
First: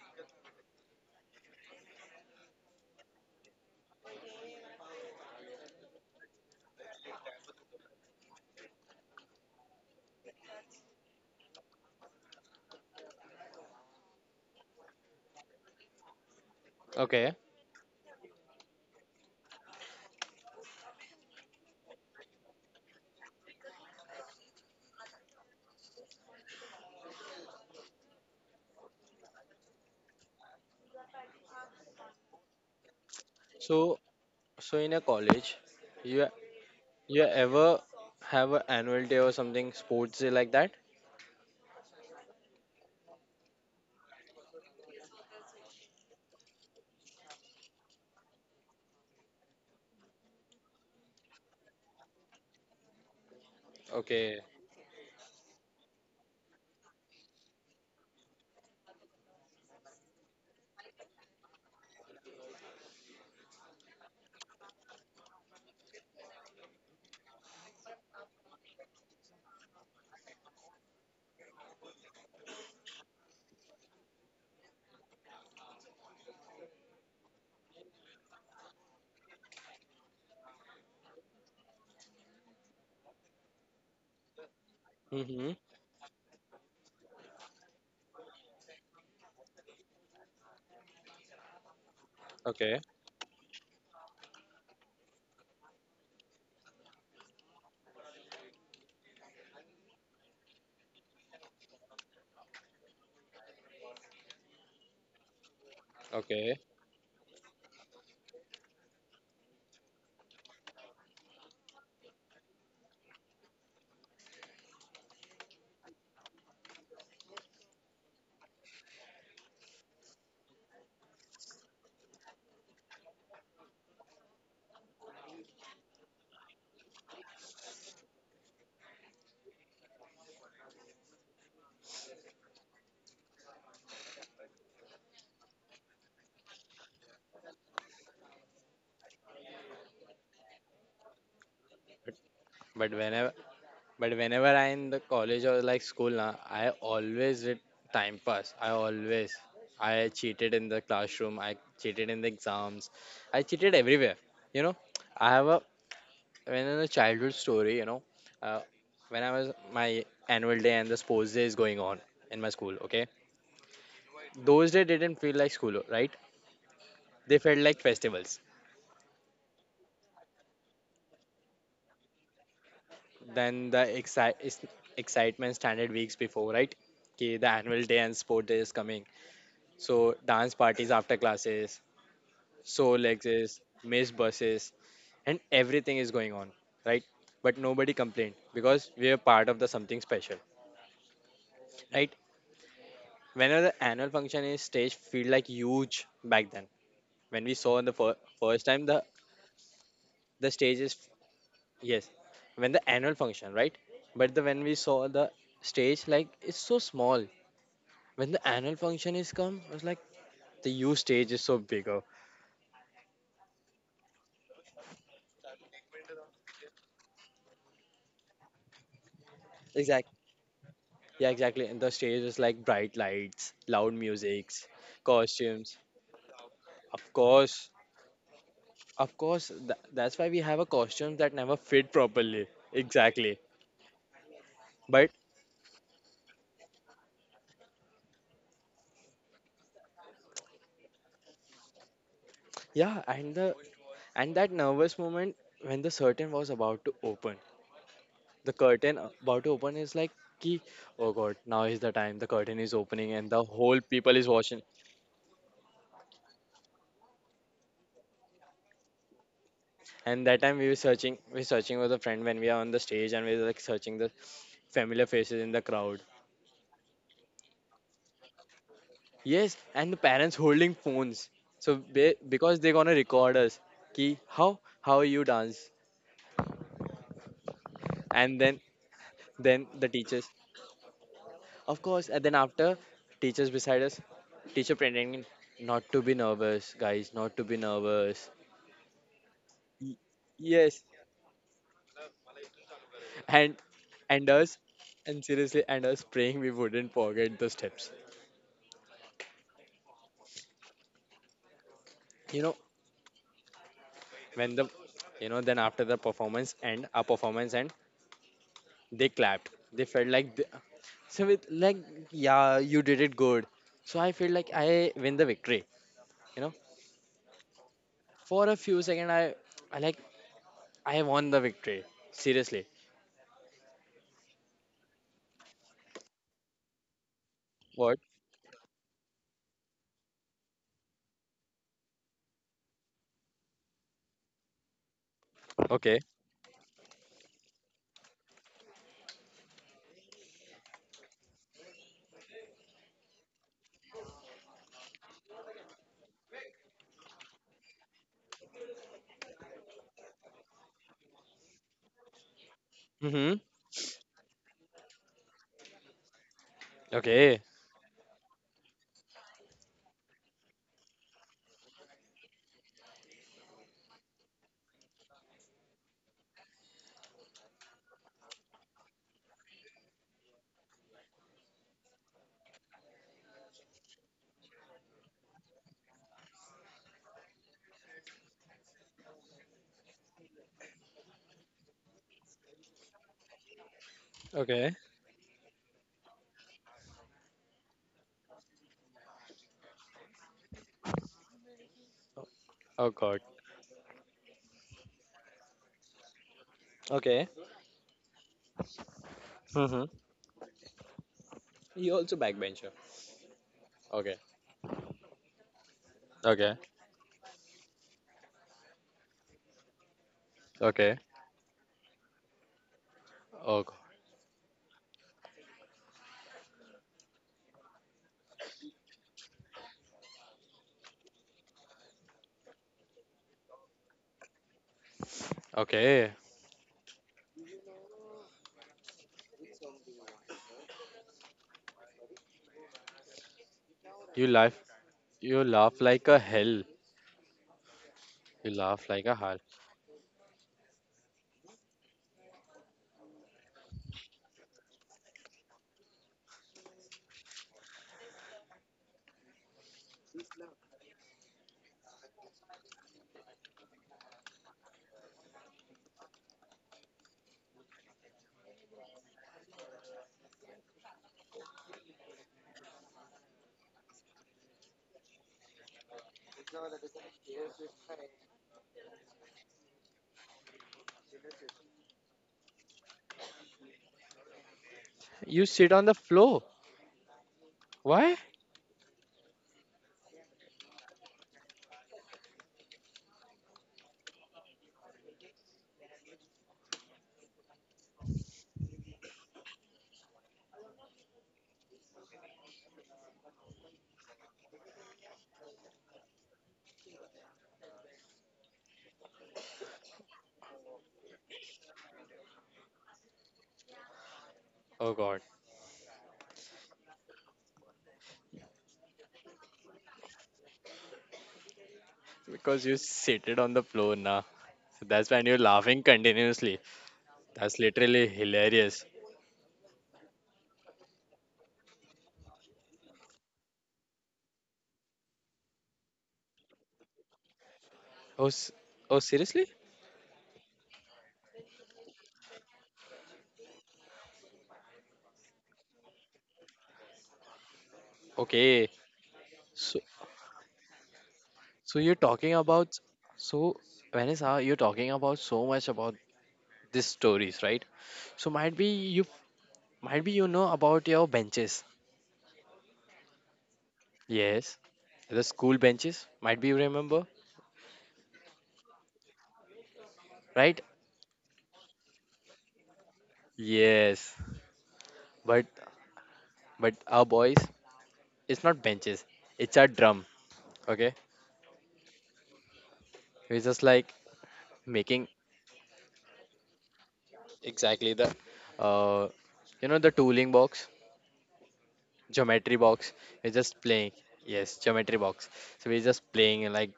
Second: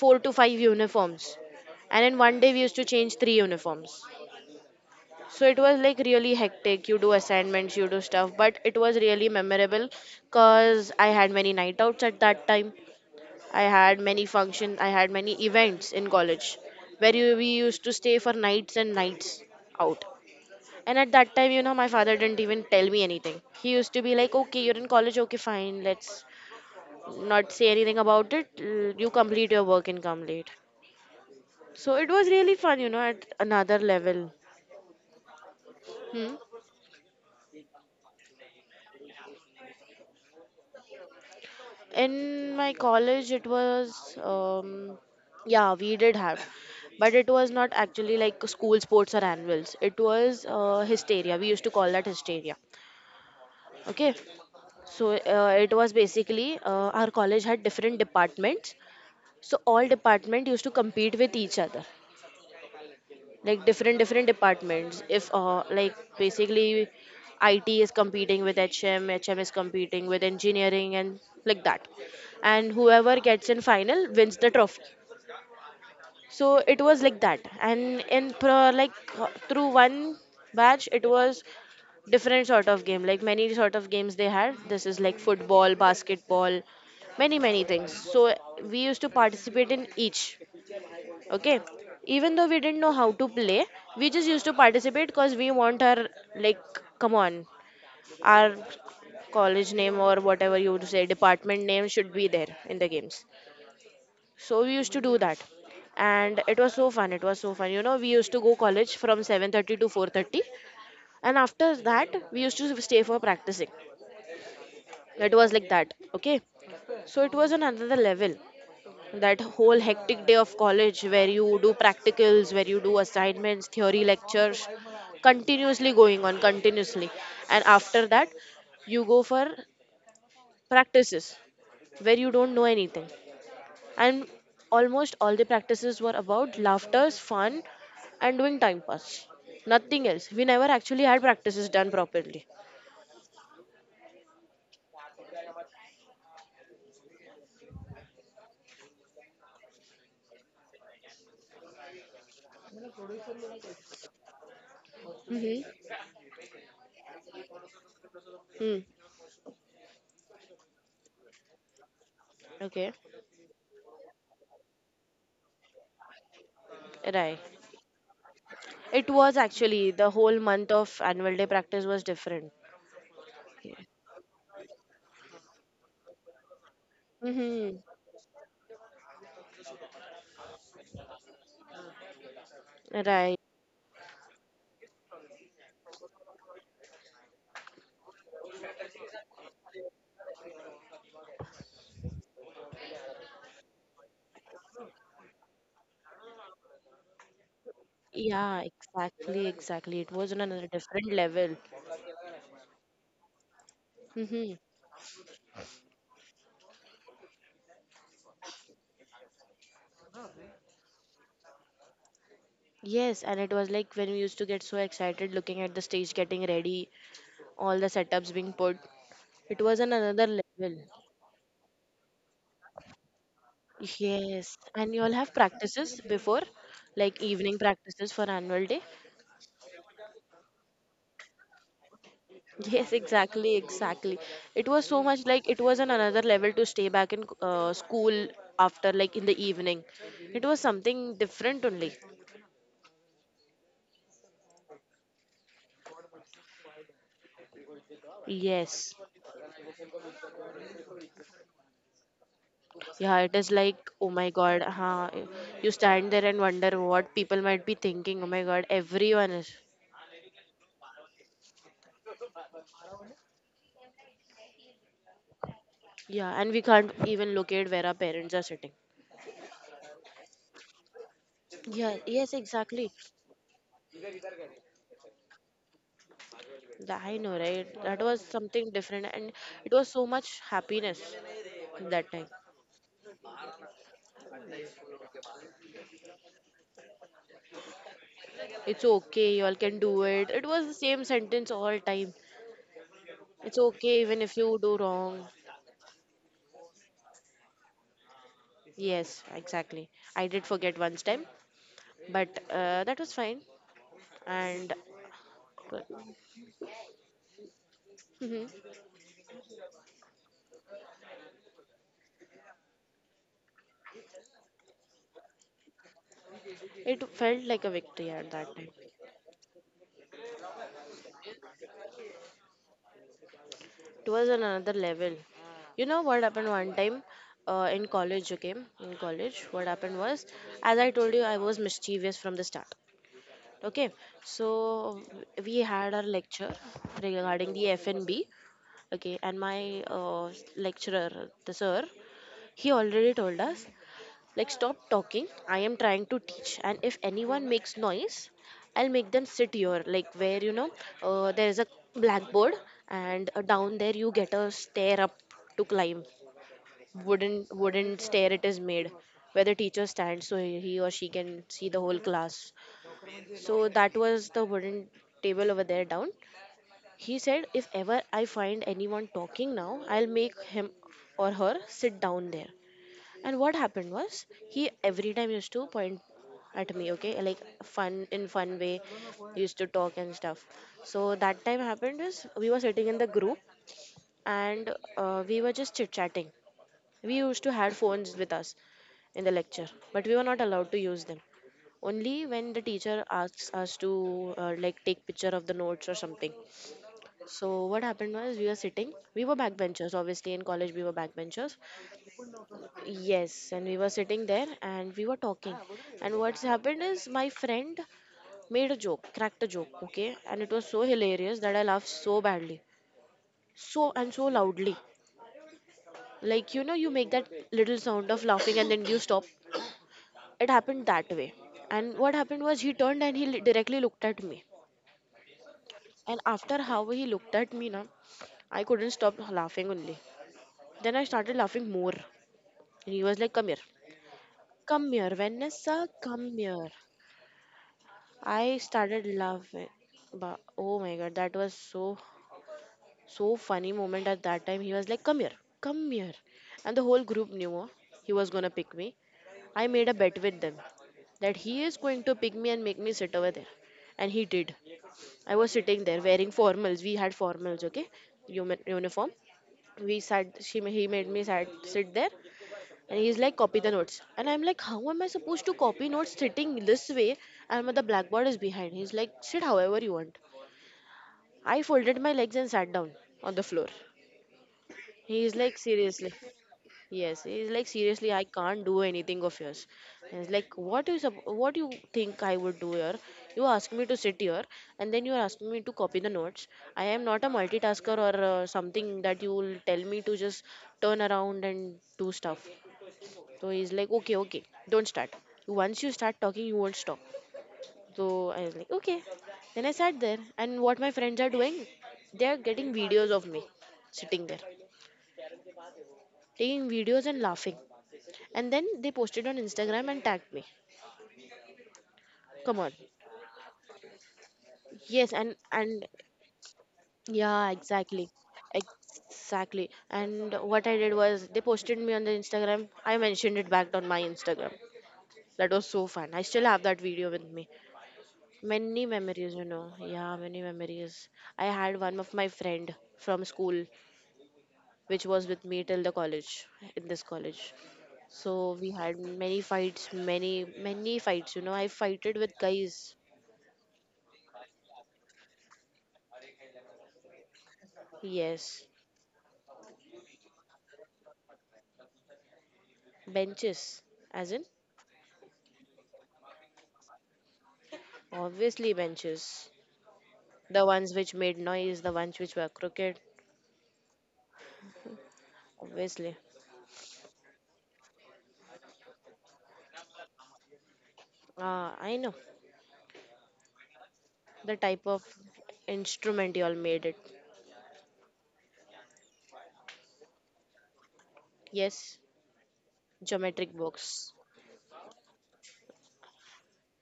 Speaker 2: four to five uniforms. And in one day we used to change three uniforms. So it was like really hectic. You do assignments, you do stuff, but it was really memorable because I had many night outs at that time. I had many functions, I had many events in college where you,
Speaker 1: Okay.
Speaker 2: we used to stay for nights and nights out. And at that time, my father didn't even tell me anything. He used to be like, okay, you're in college, okay, fine, let's not say anything about it. You complete your work and come late. So it was really fun, at another
Speaker 1: So
Speaker 2: level.
Speaker 1: so in a college,
Speaker 2: Hmm?
Speaker 1: you you ever have an annual day or something sports day like that?
Speaker 2: In my college it was, yeah, we did have, but it was not actually like school sports or annuals. It was hysteria. We used to call that hysteria. Okay,
Speaker 1: Okay.
Speaker 2: so it was basically, our college had different departments. So all department used to compete with each other, like different different departments, if, like basically, it is competing with, hm, hm, is competing with engineering and like that. And whoever gets in final wins the trophy. So it was like that. And like, through one batch, it was different sort of game, like many sort of games they had. This is like
Speaker 1: Mm-hmm.
Speaker 2: football, basketball, many many things. So we used to participate in each. Okay, even though we didn't
Speaker 1: Okay.
Speaker 2: know how to play, we just used to participate because we want our, like, come on, our college name or whatever you would say, department name should be there in the games. So we used to do that. And it
Speaker 1: Okay.
Speaker 2: was so fun, it was so fun, we used to go college from 7:30 to 4:30. And after that we used to stay for practicing. It was like that. Okay, so it was on another level, that whole hectic day of college where you do practicals, where you do assignments, theory lectures continuously going on continuously. And after that you go for practices where you don't know anything. And almost all the practices were about laughters, fun, and doing time pass. Nothing else. We never actually had practices done properly.
Speaker 1: But when I. But whenever I in the college or like school na, I always did time pass. I always I cheated in the classroom. I cheated in the exams. I cheated everywhere. You know, I have
Speaker 2: Mm-hmm.
Speaker 1: a when in a childhood story. You know, uh,
Speaker 2: Hmm.
Speaker 1: when I was my annual day and the sports day is going on in my school.
Speaker 2: Okay.
Speaker 1: Okay, those day didn't feel like school, right?
Speaker 2: Right.
Speaker 1: They felt like festivals.
Speaker 2: It was actually the whole month of annual day practice was different.
Speaker 1: Then the excitement started weeks before, right? Okay, the
Speaker 2: Hmm.
Speaker 1: annual day and sport day is coming. So dance parties after classes, soul
Speaker 2: Right.
Speaker 1: exes, missed buses, and everything is going on, right? But nobody complained because we are part of the something special, right? Whenever the annual function is stage, feel like huge back then. When we saw in the
Speaker 2: Yeah,
Speaker 1: first time
Speaker 2: exactly, exactly. It was on
Speaker 1: the
Speaker 2: another
Speaker 1: stage is
Speaker 2: different level.
Speaker 1: yes, when the annual function, right? But the
Speaker 2: Mm-hmm.
Speaker 1: when we saw the stage, like it's so small. When the annual function is come, I was like the huge stage is so bigger.
Speaker 2: Yes, and it was like when we used to get so excited looking at the stage getting ready, all the setups being put. It was on another level.
Speaker 1: Yeah, exactly. And the stage is like bright lights, loud
Speaker 2: Yes,
Speaker 1: musics,
Speaker 2: and you all have
Speaker 1: costumes.
Speaker 2: practices before,
Speaker 1: Of
Speaker 2: like evening
Speaker 1: course,
Speaker 2: practices for annual day.
Speaker 1: of course. That's why we have a costume that never fit properly.
Speaker 2: Yes,
Speaker 1: Exactly.
Speaker 2: exactly, exactly. It was so
Speaker 1: But
Speaker 2: much like it was on another level to stay back in school after, like in the evening. It was something different only.
Speaker 1: yeah, and the and that nervous moment when the curtain was about to open, the
Speaker 2: Yes.
Speaker 1: curtain about to open is like, ki, oh God, now is the time. The curtain is opening,
Speaker 2: Yeah,
Speaker 1: and
Speaker 2: it
Speaker 1: the
Speaker 2: is
Speaker 1: whole
Speaker 2: like, oh
Speaker 1: people is
Speaker 2: my God,
Speaker 1: watching.
Speaker 2: huh? You stand there and wonder what people might be thinking. Oh my God, everyone is.
Speaker 1: And that time we were searching with a friend when we are on the stage, and we were like searching the familiar faces in the crowd.
Speaker 2: Yeah, and we can't even locate where our parents are sitting.
Speaker 1: Yes, and the parents holding phones. So
Speaker 2: Yeah,
Speaker 1: be,
Speaker 2: yes,
Speaker 1: because they're
Speaker 2: exactly.
Speaker 1: gonna record us. Ki how you dance,
Speaker 2: I know, right? That was
Speaker 1: and
Speaker 2: something different, and
Speaker 1: then
Speaker 2: it was
Speaker 1: the
Speaker 2: so
Speaker 1: teachers,
Speaker 2: much happiness
Speaker 1: of course,
Speaker 2: that
Speaker 1: and
Speaker 2: time.
Speaker 1: then after teachers beside us, teacher pretending not to be nervous, guys, not to be nervous.
Speaker 2: It's okay, you all can
Speaker 1: Y-
Speaker 2: do it. It was the
Speaker 1: yes,
Speaker 2: same sentence all time.
Speaker 1: and
Speaker 2: It's okay, even
Speaker 1: and
Speaker 2: if you
Speaker 1: us,
Speaker 2: do
Speaker 1: and
Speaker 2: wrong.
Speaker 1: seriously, and us praying we wouldn't forget the steps.
Speaker 2: Yes, exactly. I did forget once time, but
Speaker 1: You know
Speaker 2: that was fine.
Speaker 1: when the
Speaker 2: And
Speaker 1: you know, then after the performance and our performance and
Speaker 2: Mhm.
Speaker 1: they clapped. They felt like so with like, yeah, you did it good. So I feel like I win the victory. You know,
Speaker 2: It felt like a victory at
Speaker 1: for
Speaker 2: that
Speaker 1: a
Speaker 2: time.
Speaker 1: few seconds I, I won the victory. Seriously.
Speaker 2: It was on another level. You know what happened one time, in
Speaker 1: What?
Speaker 2: college, okay? In college, what happened was, as I told you, I was mischievous from the start. Okay, so we had our
Speaker 1: Okay.
Speaker 2: lecture regarding the FNB. Okay, and my lecturer, the sir, he already told us, like, stop talking. I am trying to teach. And if anyone makes noise, I'll make them sit here, like where, there is a blackboard, and
Speaker 1: Mm-hmm.
Speaker 2: down there you get a stair up to climb.
Speaker 1: Okay.
Speaker 2: Wooden, wooden stair it is made, where the teacher stands so he or she can see the whole class. So that was the wooden table over there down. He said, if ever I find anyone talking now, I'll make him or her sit down there. And what happened was he every time used to point at me, okay, like fun in fun way, used to talk and stuff. So that time happened is we were sitting in the group, and
Speaker 1: Okay.
Speaker 2: we were just chit chatting. We used to had phones with us in the lecture, but we were not allowed to use them. Only when the
Speaker 1: Oh
Speaker 2: teacher
Speaker 1: God.
Speaker 2: asks us to, like take picture of the notes or something.
Speaker 1: Okay.
Speaker 2: So what happened was we were sitting. We were
Speaker 1: Mm-hmm.
Speaker 2: backbenchers, obviously in college we were backbenchers.
Speaker 1: You also backbencher.
Speaker 2: Yes, and we were
Speaker 1: Okay.
Speaker 2: sitting there and we were talking. And what's
Speaker 1: Okay.
Speaker 2: happened is my friend made a joke, cracked a joke, okay? And it was so
Speaker 1: Okay.
Speaker 2: hilarious that I laughed so badly.
Speaker 1: Oh God.
Speaker 2: So and so loudly. Like, you make that little sound of laughing and then you stop. It happened that way. And what happened was he turned and he directly looked at me.
Speaker 1: Okay.
Speaker 2: And after how he looked at me, na, I couldn't stop laughing only. Then I started laughing more. And he was like, come here.
Speaker 1: You laugh.
Speaker 2: Come here,
Speaker 1: You laugh
Speaker 2: Vanessa,
Speaker 1: like a
Speaker 2: come
Speaker 1: hell.
Speaker 2: here.
Speaker 1: You
Speaker 2: I
Speaker 1: laugh
Speaker 2: started
Speaker 1: like a hell.
Speaker 2: laughing. But oh my God, that was so so funny moment at that time. He was like, come here," and the whole group knew, he was gonna pick me. I made a bet with them that he is going to pick me and make me sit over there, and he did. I was sitting there wearing formals. We had formals, okay, uniform. We sat. He made me sat sit there, and he's like, copy the notes. And I'm like, how am I supposed to copy notes sitting this way? And the blackboard is behind. He's like, sit however you want. I folded my legs and sat down on the floor. He's
Speaker 1: You
Speaker 2: like,
Speaker 1: sit on the
Speaker 2: seriously.
Speaker 1: floor.
Speaker 2: Yes, he's like, seriously,
Speaker 1: Why?
Speaker 2: I can't do anything of yours. He's like, what you think I would do here? You ask me to sit here, and then you are asking me to copy the notes. I am not a multitasker or something that you will tell me to just turn around and do stuff. So he's like, okay, okay, don't start. Once you start talking, you won't stop. So I was like, okay. Then I sat there, and what my friends are doing, they are getting videos of me sitting there,
Speaker 1: Oh God.
Speaker 2: taking videos and laughing. And then they posted on Instagram and tagged me. Come
Speaker 1: Because
Speaker 2: on.
Speaker 1: you sit it on the floor now. So that's
Speaker 2: Yes,
Speaker 1: when
Speaker 2: and
Speaker 1: you're laughing
Speaker 2: and
Speaker 1: continuously.
Speaker 2: yeah,
Speaker 1: That's
Speaker 2: exactly.
Speaker 1: literally hilarious.
Speaker 2: Exactly. And what I did was they posted me on the Instagram. I mentioned it back on my Instagram. That was so fun. I still have that video with me.
Speaker 1: Oh, s-
Speaker 2: Many
Speaker 1: oh,
Speaker 2: memories, you
Speaker 1: seriously?
Speaker 2: know. Yeah, many memories. I had one of my friend from school, which was with me till the college, in this college. So we
Speaker 1: Okay.
Speaker 2: had many
Speaker 1: So,
Speaker 2: fights, many fights. I
Speaker 1: so, you're
Speaker 2: fighted with
Speaker 1: talking about,
Speaker 2: guys.
Speaker 1: so Vanessa, you're talking about so much about these stories, right? So might
Speaker 2: Yes.
Speaker 1: be you, might be you know about your benches.
Speaker 2: Benches, as in?
Speaker 1: Yes, the school benches. Might be you remember,
Speaker 2: Obviously benches.
Speaker 1: right?
Speaker 2: The ones which made noise, the ones which were crooked,
Speaker 1: Yes, but
Speaker 2: obviously.
Speaker 1: but our boys, it's not benches. It's a drum. Okay,
Speaker 2: Ah, I know.
Speaker 1: it's just like
Speaker 2: The type of
Speaker 1: making
Speaker 2: instrument you all made it.
Speaker 1: exactly the, uh, you know, the tooling box,
Speaker 2: Yes.
Speaker 1: geometry box, we're
Speaker 2: Geometric
Speaker 1: just playing,
Speaker 2: box.
Speaker 1: yes, geometry box. So we're just playing and like,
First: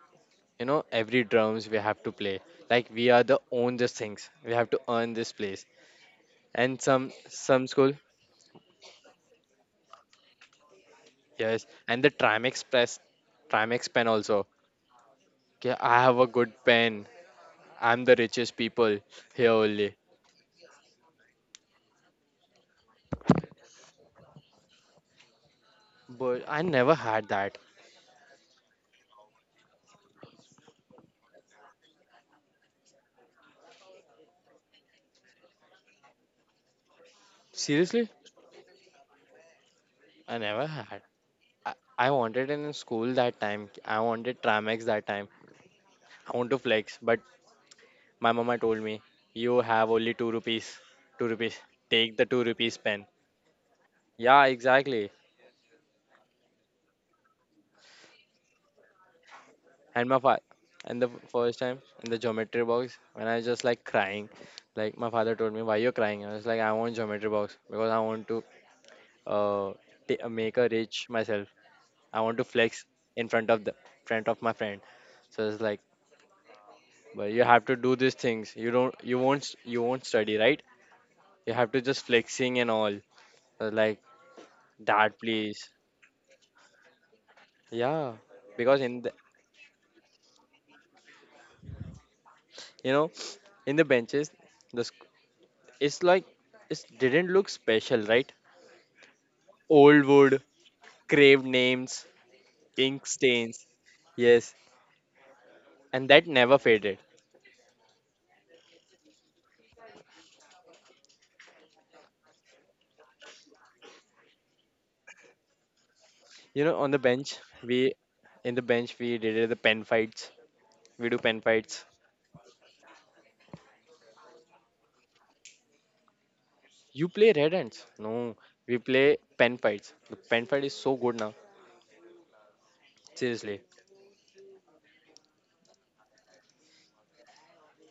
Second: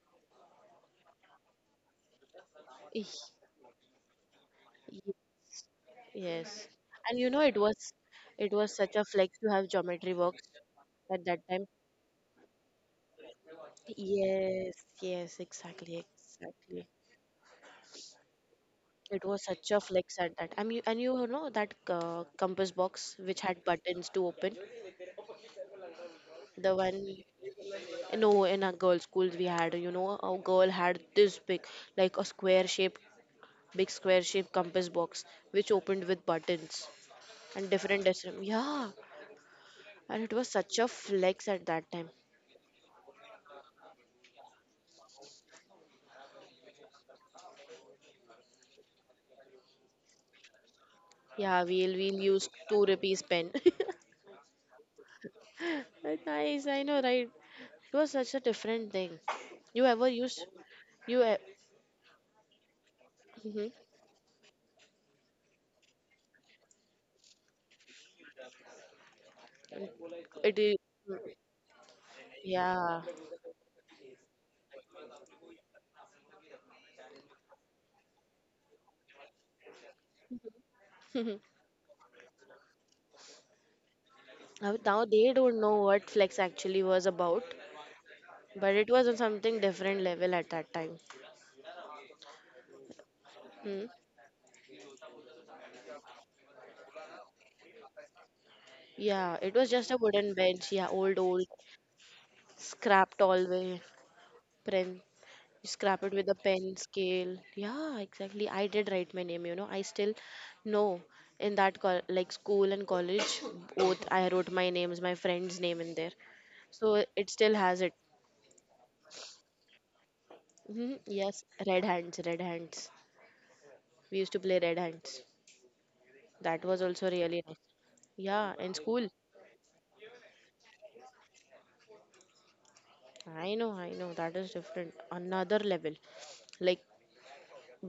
Speaker 1: you know, every drums we have to play, like
Speaker 2: Eh,
Speaker 1: we are the own these things, we have to earn this place.
Speaker 2: Yes.
Speaker 1: And some
Speaker 2: And you know it
Speaker 1: some school.
Speaker 2: was it was such a flex to have geometry works at that
Speaker 1: Yes,
Speaker 2: time.
Speaker 1: and the trimex press, trimex pen also.
Speaker 2: Yes, yes,
Speaker 1: Okay, I
Speaker 2: exactly,
Speaker 1: have a good
Speaker 2: exactly.
Speaker 1: pen. I'm the richest people
Speaker 2: It was
Speaker 1: here
Speaker 2: such a
Speaker 1: only.
Speaker 2: flex at that time. You, and you know that compass box which had buttons to open.
Speaker 1: But I
Speaker 2: The
Speaker 1: never
Speaker 2: one,
Speaker 1: had that.
Speaker 2: no, in our girls' schools we had, you know, a girl had this big, like a square shape, big square shape compass box which opened with buttons and different
Speaker 1: Seriously,
Speaker 2: decisions. Yeah, and it
Speaker 1: I
Speaker 2: was
Speaker 1: never
Speaker 2: such a
Speaker 1: had.
Speaker 2: flex at
Speaker 1: i,
Speaker 2: that time.
Speaker 1: I wanted it in school that time. I wanted trimex that time. I want to flex, but my mama told me, you have only two rupees. Two rupees.
Speaker 2: Yeah, we'll
Speaker 1: Take
Speaker 2: we'll
Speaker 1: the two
Speaker 2: use
Speaker 1: rupees
Speaker 2: two
Speaker 1: pen.
Speaker 2: rupees pen.
Speaker 1: Yeah, exactly.
Speaker 2: That's nice, I know, right? It was such a different thing. You ever
Speaker 1: And my father,
Speaker 2: used
Speaker 1: and the
Speaker 2: you?
Speaker 1: first time in the geometry box, when I was just
Speaker 2: Mhm.
Speaker 1: like crying, like my father told me, why you're crying? I was like, I want geometry box because I want to uh, make
Speaker 2: It
Speaker 1: a
Speaker 2: is.
Speaker 1: rich myself. I want to flex
Speaker 2: Yeah.
Speaker 1: in front of the front of my friend. So it's like, but you have to do these things. You don't, you won't, s- You won't study, right? You have to just flexing and all. I was like
Speaker 2: Now, now
Speaker 1: that,
Speaker 2: they don't
Speaker 1: please.
Speaker 2: know what flex actually was about,
Speaker 1: Yeah,
Speaker 2: but
Speaker 1: because
Speaker 2: it
Speaker 1: in
Speaker 2: was
Speaker 1: the,
Speaker 2: on something different level at that time.
Speaker 1: you know, in the
Speaker 2: Mm.
Speaker 1: benches, the sc- it's like it didn't look special, right?
Speaker 2: Yeah, it was just a
Speaker 1: Old
Speaker 2: wooden
Speaker 1: wood,
Speaker 2: bench. Yeah, old
Speaker 1: craved
Speaker 2: old,
Speaker 1: names, ink
Speaker 2: scrapped all the
Speaker 1: stains.
Speaker 2: way.
Speaker 1: Yes,
Speaker 2: You scrap
Speaker 1: and
Speaker 2: it
Speaker 1: that
Speaker 2: with a
Speaker 1: never
Speaker 2: pen,
Speaker 1: faded.
Speaker 2: scale. Yeah, exactly. I did write my name, you know. I still know in that like school and college both I wrote my names, my friend's name in there.
Speaker 1: You know, on the
Speaker 2: So it
Speaker 1: bench
Speaker 2: still has
Speaker 1: we
Speaker 2: it.
Speaker 1: in the bench we did the pen fights.
Speaker 2: Hmm.
Speaker 1: We do pen
Speaker 2: Yes, red
Speaker 1: fights.
Speaker 2: hands, red hands. We used to play red hands. That was
Speaker 1: You
Speaker 2: also
Speaker 1: play
Speaker 2: really
Speaker 1: red
Speaker 2: nice.
Speaker 1: hands? No,
Speaker 2: Yeah, in
Speaker 1: we
Speaker 2: school.
Speaker 1: play pen fights. The pen fight is so good now.
Speaker 2: I
Speaker 1: Seriously,
Speaker 2: know, I know. That is different. Another level. Like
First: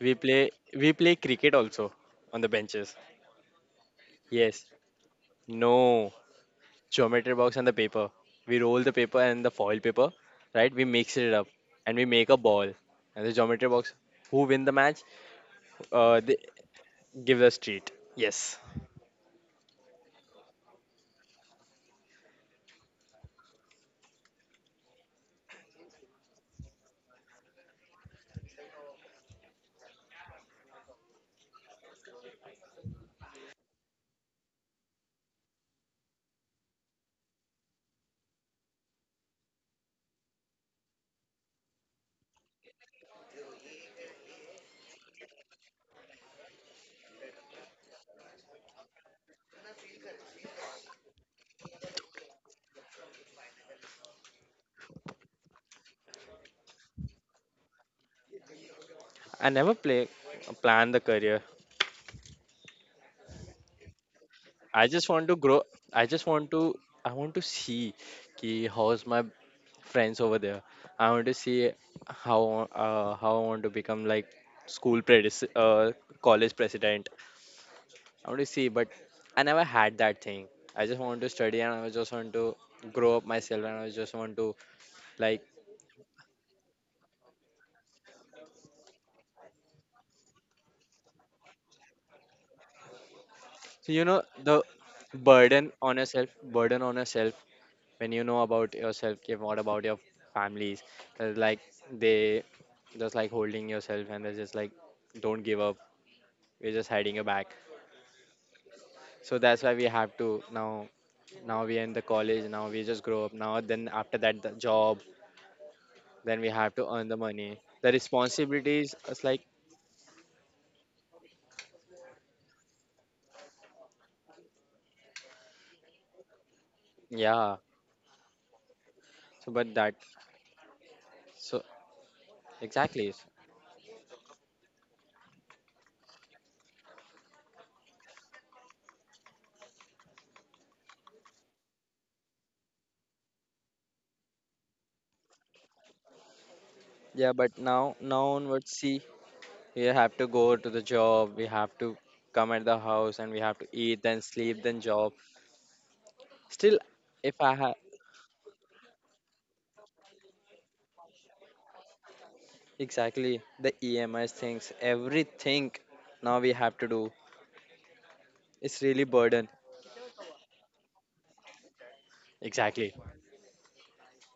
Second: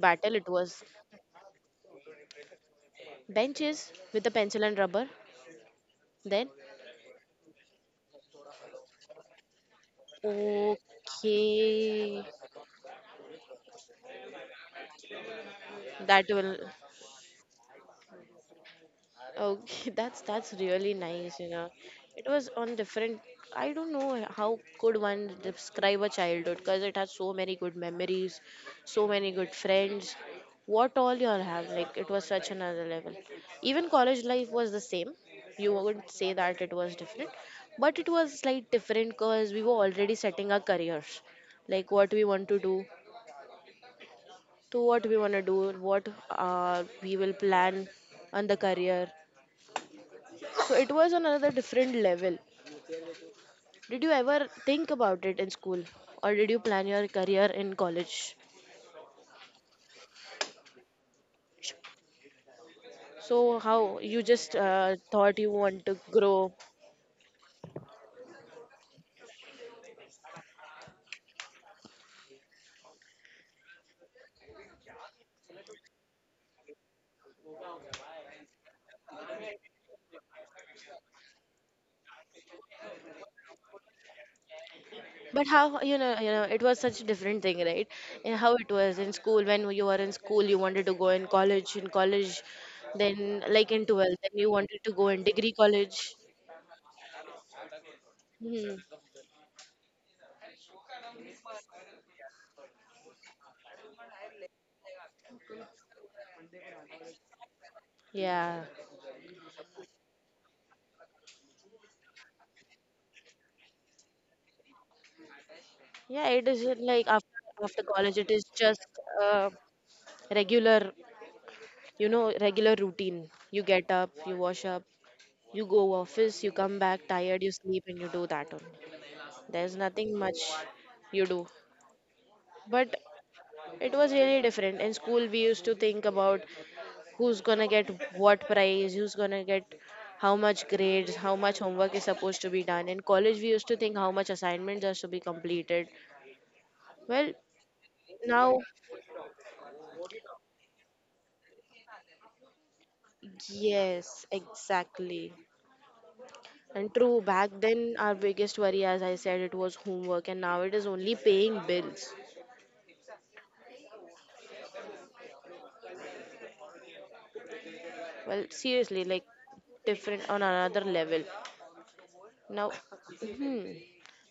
Speaker 1: we play
Speaker 2: it was.
Speaker 1: we play cricket also on the benches.
Speaker 2: Benches with a pencil
Speaker 1: Yes.
Speaker 2: and rubber.
Speaker 1: No.
Speaker 2: Then
Speaker 1: Geometry box and the paper. We roll the paper and the foil paper, right? We mix it up and we
Speaker 2: okay,
Speaker 1: make a ball. And the geometry box, who win the match,
Speaker 2: that
Speaker 1: they
Speaker 2: will.
Speaker 1: give us treat. Yes,
Speaker 2: Okay, that's really nice. It was on different. I don't know how could one describe a childhood because it has so many good memories, so many good friends. What all y'all have, like it was such another level. Even college life was the same. You wouldn't say that it was different, but it was slight different because we were already setting our careers, like what we want to do to what we want to do what we will plan on the career, so it was on another different level. Did you ever think about it in school, or did you plan your career in college?
Speaker 1: I never play plan the career.
Speaker 2: So how you just
Speaker 1: I just want to
Speaker 2: thought you
Speaker 1: grow.
Speaker 2: want to
Speaker 1: I just want
Speaker 2: grow?
Speaker 1: to. I want to see, ki how's my friends over there. I want to see how, how I want to become like school predis college president, I want to see, but I never had that thing. I just want to study and I was just want to grow up myself and I was just want to, like,
Speaker 2: But how you know it was such a different thing, right? And how it was in school, when you were in school you wanted to go in college, in college then like in
Speaker 1: so you
Speaker 2: 12th,
Speaker 1: know,
Speaker 2: then you
Speaker 1: the
Speaker 2: wanted to go in degree
Speaker 1: burden
Speaker 2: college.
Speaker 1: on yourself, burden on yourself, when you know about
Speaker 2: Hmm.
Speaker 1: yourself, okay, what about your families? Like, they just like holding yourself and they're just like, don't give up. We're just hiding your back.
Speaker 2: Yeah.
Speaker 1: So that's why we have to now, now we are in the college, now we just grow up. Now then after that the job,
Speaker 2: Yeah,
Speaker 1: then
Speaker 2: it
Speaker 1: we have
Speaker 2: isn't
Speaker 1: to
Speaker 2: like
Speaker 1: earn the
Speaker 2: after
Speaker 1: money.
Speaker 2: after
Speaker 1: The
Speaker 2: college, it is just
Speaker 1: responsibilities is like,
Speaker 2: uh, regular, you know, regular routine. You get up, you wash up, you go office, you come back tired, you
Speaker 1: yeah.
Speaker 2: sleep, and you do that only.
Speaker 1: So, but
Speaker 2: There's
Speaker 1: that,
Speaker 2: nothing much you do.
Speaker 1: so
Speaker 2: But
Speaker 1: exactly.
Speaker 2: it was really different. In school, we used to think about who's gonna get what prize, who's gonna get how much grades, how much homework is supposed to be done. In college, we used to think how much assignments are to be completed.
Speaker 1: Yeah,
Speaker 2: Well,
Speaker 1: but now, now
Speaker 2: now
Speaker 1: onwards, see, we have to go to the job, we have to come at the house, and we have to eat, then
Speaker 2: yes,
Speaker 1: sleep, then job.
Speaker 2: exactly.
Speaker 1: Still,
Speaker 2: And true,
Speaker 1: if
Speaker 2: back
Speaker 1: I have
Speaker 2: then our biggest worry, as I said, it was homework, and now it is only paying bills.
Speaker 1: exactly the EMS things, everything now we have to do,
Speaker 2: Well,
Speaker 1: it's really
Speaker 2: seriously, like
Speaker 1: burden.
Speaker 2: different on another level. Now,
Speaker 1: Exactly.
Speaker 2: mhm,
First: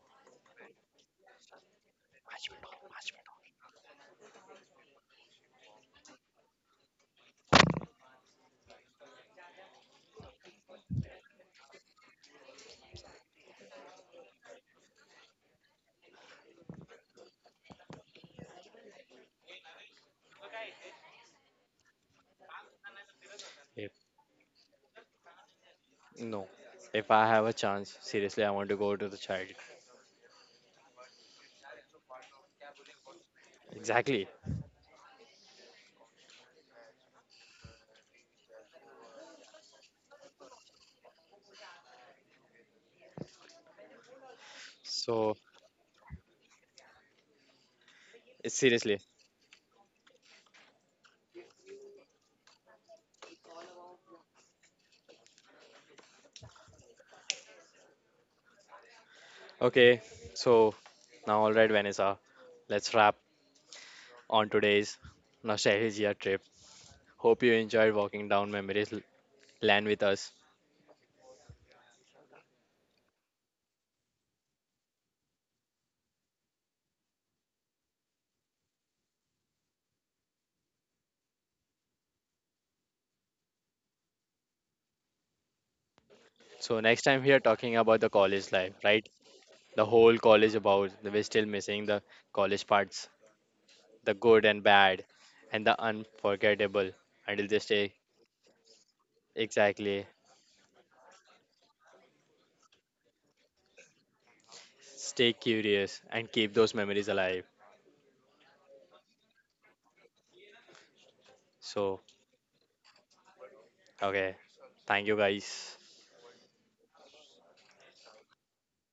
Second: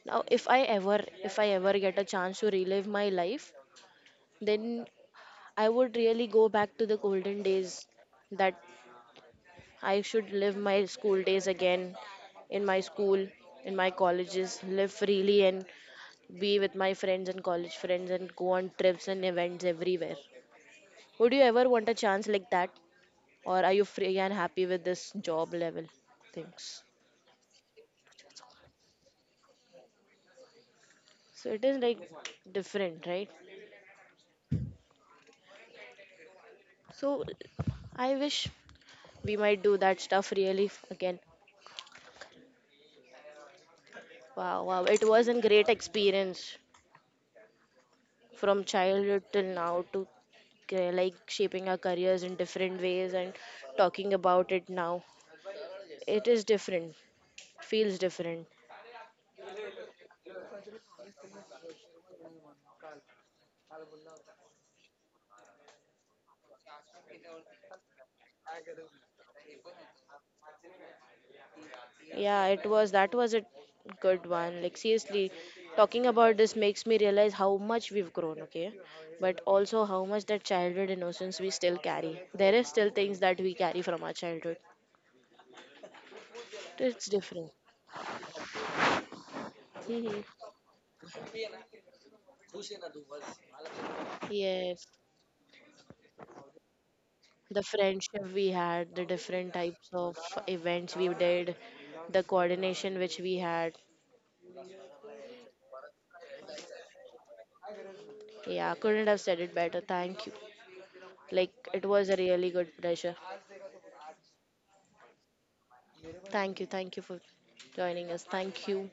Speaker 2: now if I ever get a chance to relive my life, then I would really go back to the golden days that I should live my school days again in my school, in my colleges, live freely and be with my friends and college friends and go on trips and events everywhere. Would you ever want a chance like that? Or are you
Speaker 1: Yep.
Speaker 2: free and happy with this job level
Speaker 1: No,
Speaker 2: things?
Speaker 1: if I have a chance, seriously, I want to go to the child.
Speaker 2: So it is like different, right?
Speaker 1: Exactly.
Speaker 2: So I wish we might do that stuff really again. Wow, wow. It was a
Speaker 1: So,
Speaker 2: great experience
Speaker 1: it's
Speaker 2: from
Speaker 1: seriously.
Speaker 2: childhood till now to like shaping our careers in different ways and talking about it now. It is different, feels different.
Speaker 1: Okay, so now, all right, Vanessa, let's wrap on today's nostalgia trip. Hope you enjoyed walking down memories lane with us.
Speaker 2: Yeah, it was that was a good one. Like seriously, talking about this makes me realize how much we've grown, okay? But also how much that childhood innocence we still carry. There is still things that we carry from our childhood.
Speaker 1: So next
Speaker 2: It's
Speaker 1: time we are
Speaker 2: different.
Speaker 1: talking about the college life, right? The whole
Speaker 2: Mhm.
Speaker 1: college about. We're still missing the college parts, the good and
Speaker 2: Yes.
Speaker 1: bad, and the unforgettable. Until
Speaker 2: The
Speaker 1: this day,
Speaker 2: friendship we had, the different types
Speaker 1: exactly.
Speaker 2: of events we did, the coordination which we had.
Speaker 1: Stay curious and keep those memories alive.
Speaker 2: Yeah, couldn't have said it better. Thank you. Like it
Speaker 1: So
Speaker 2: was a really good pleasure.
Speaker 1: okay, thank you guys.
Speaker 2: Thank you for joining us. Thank you.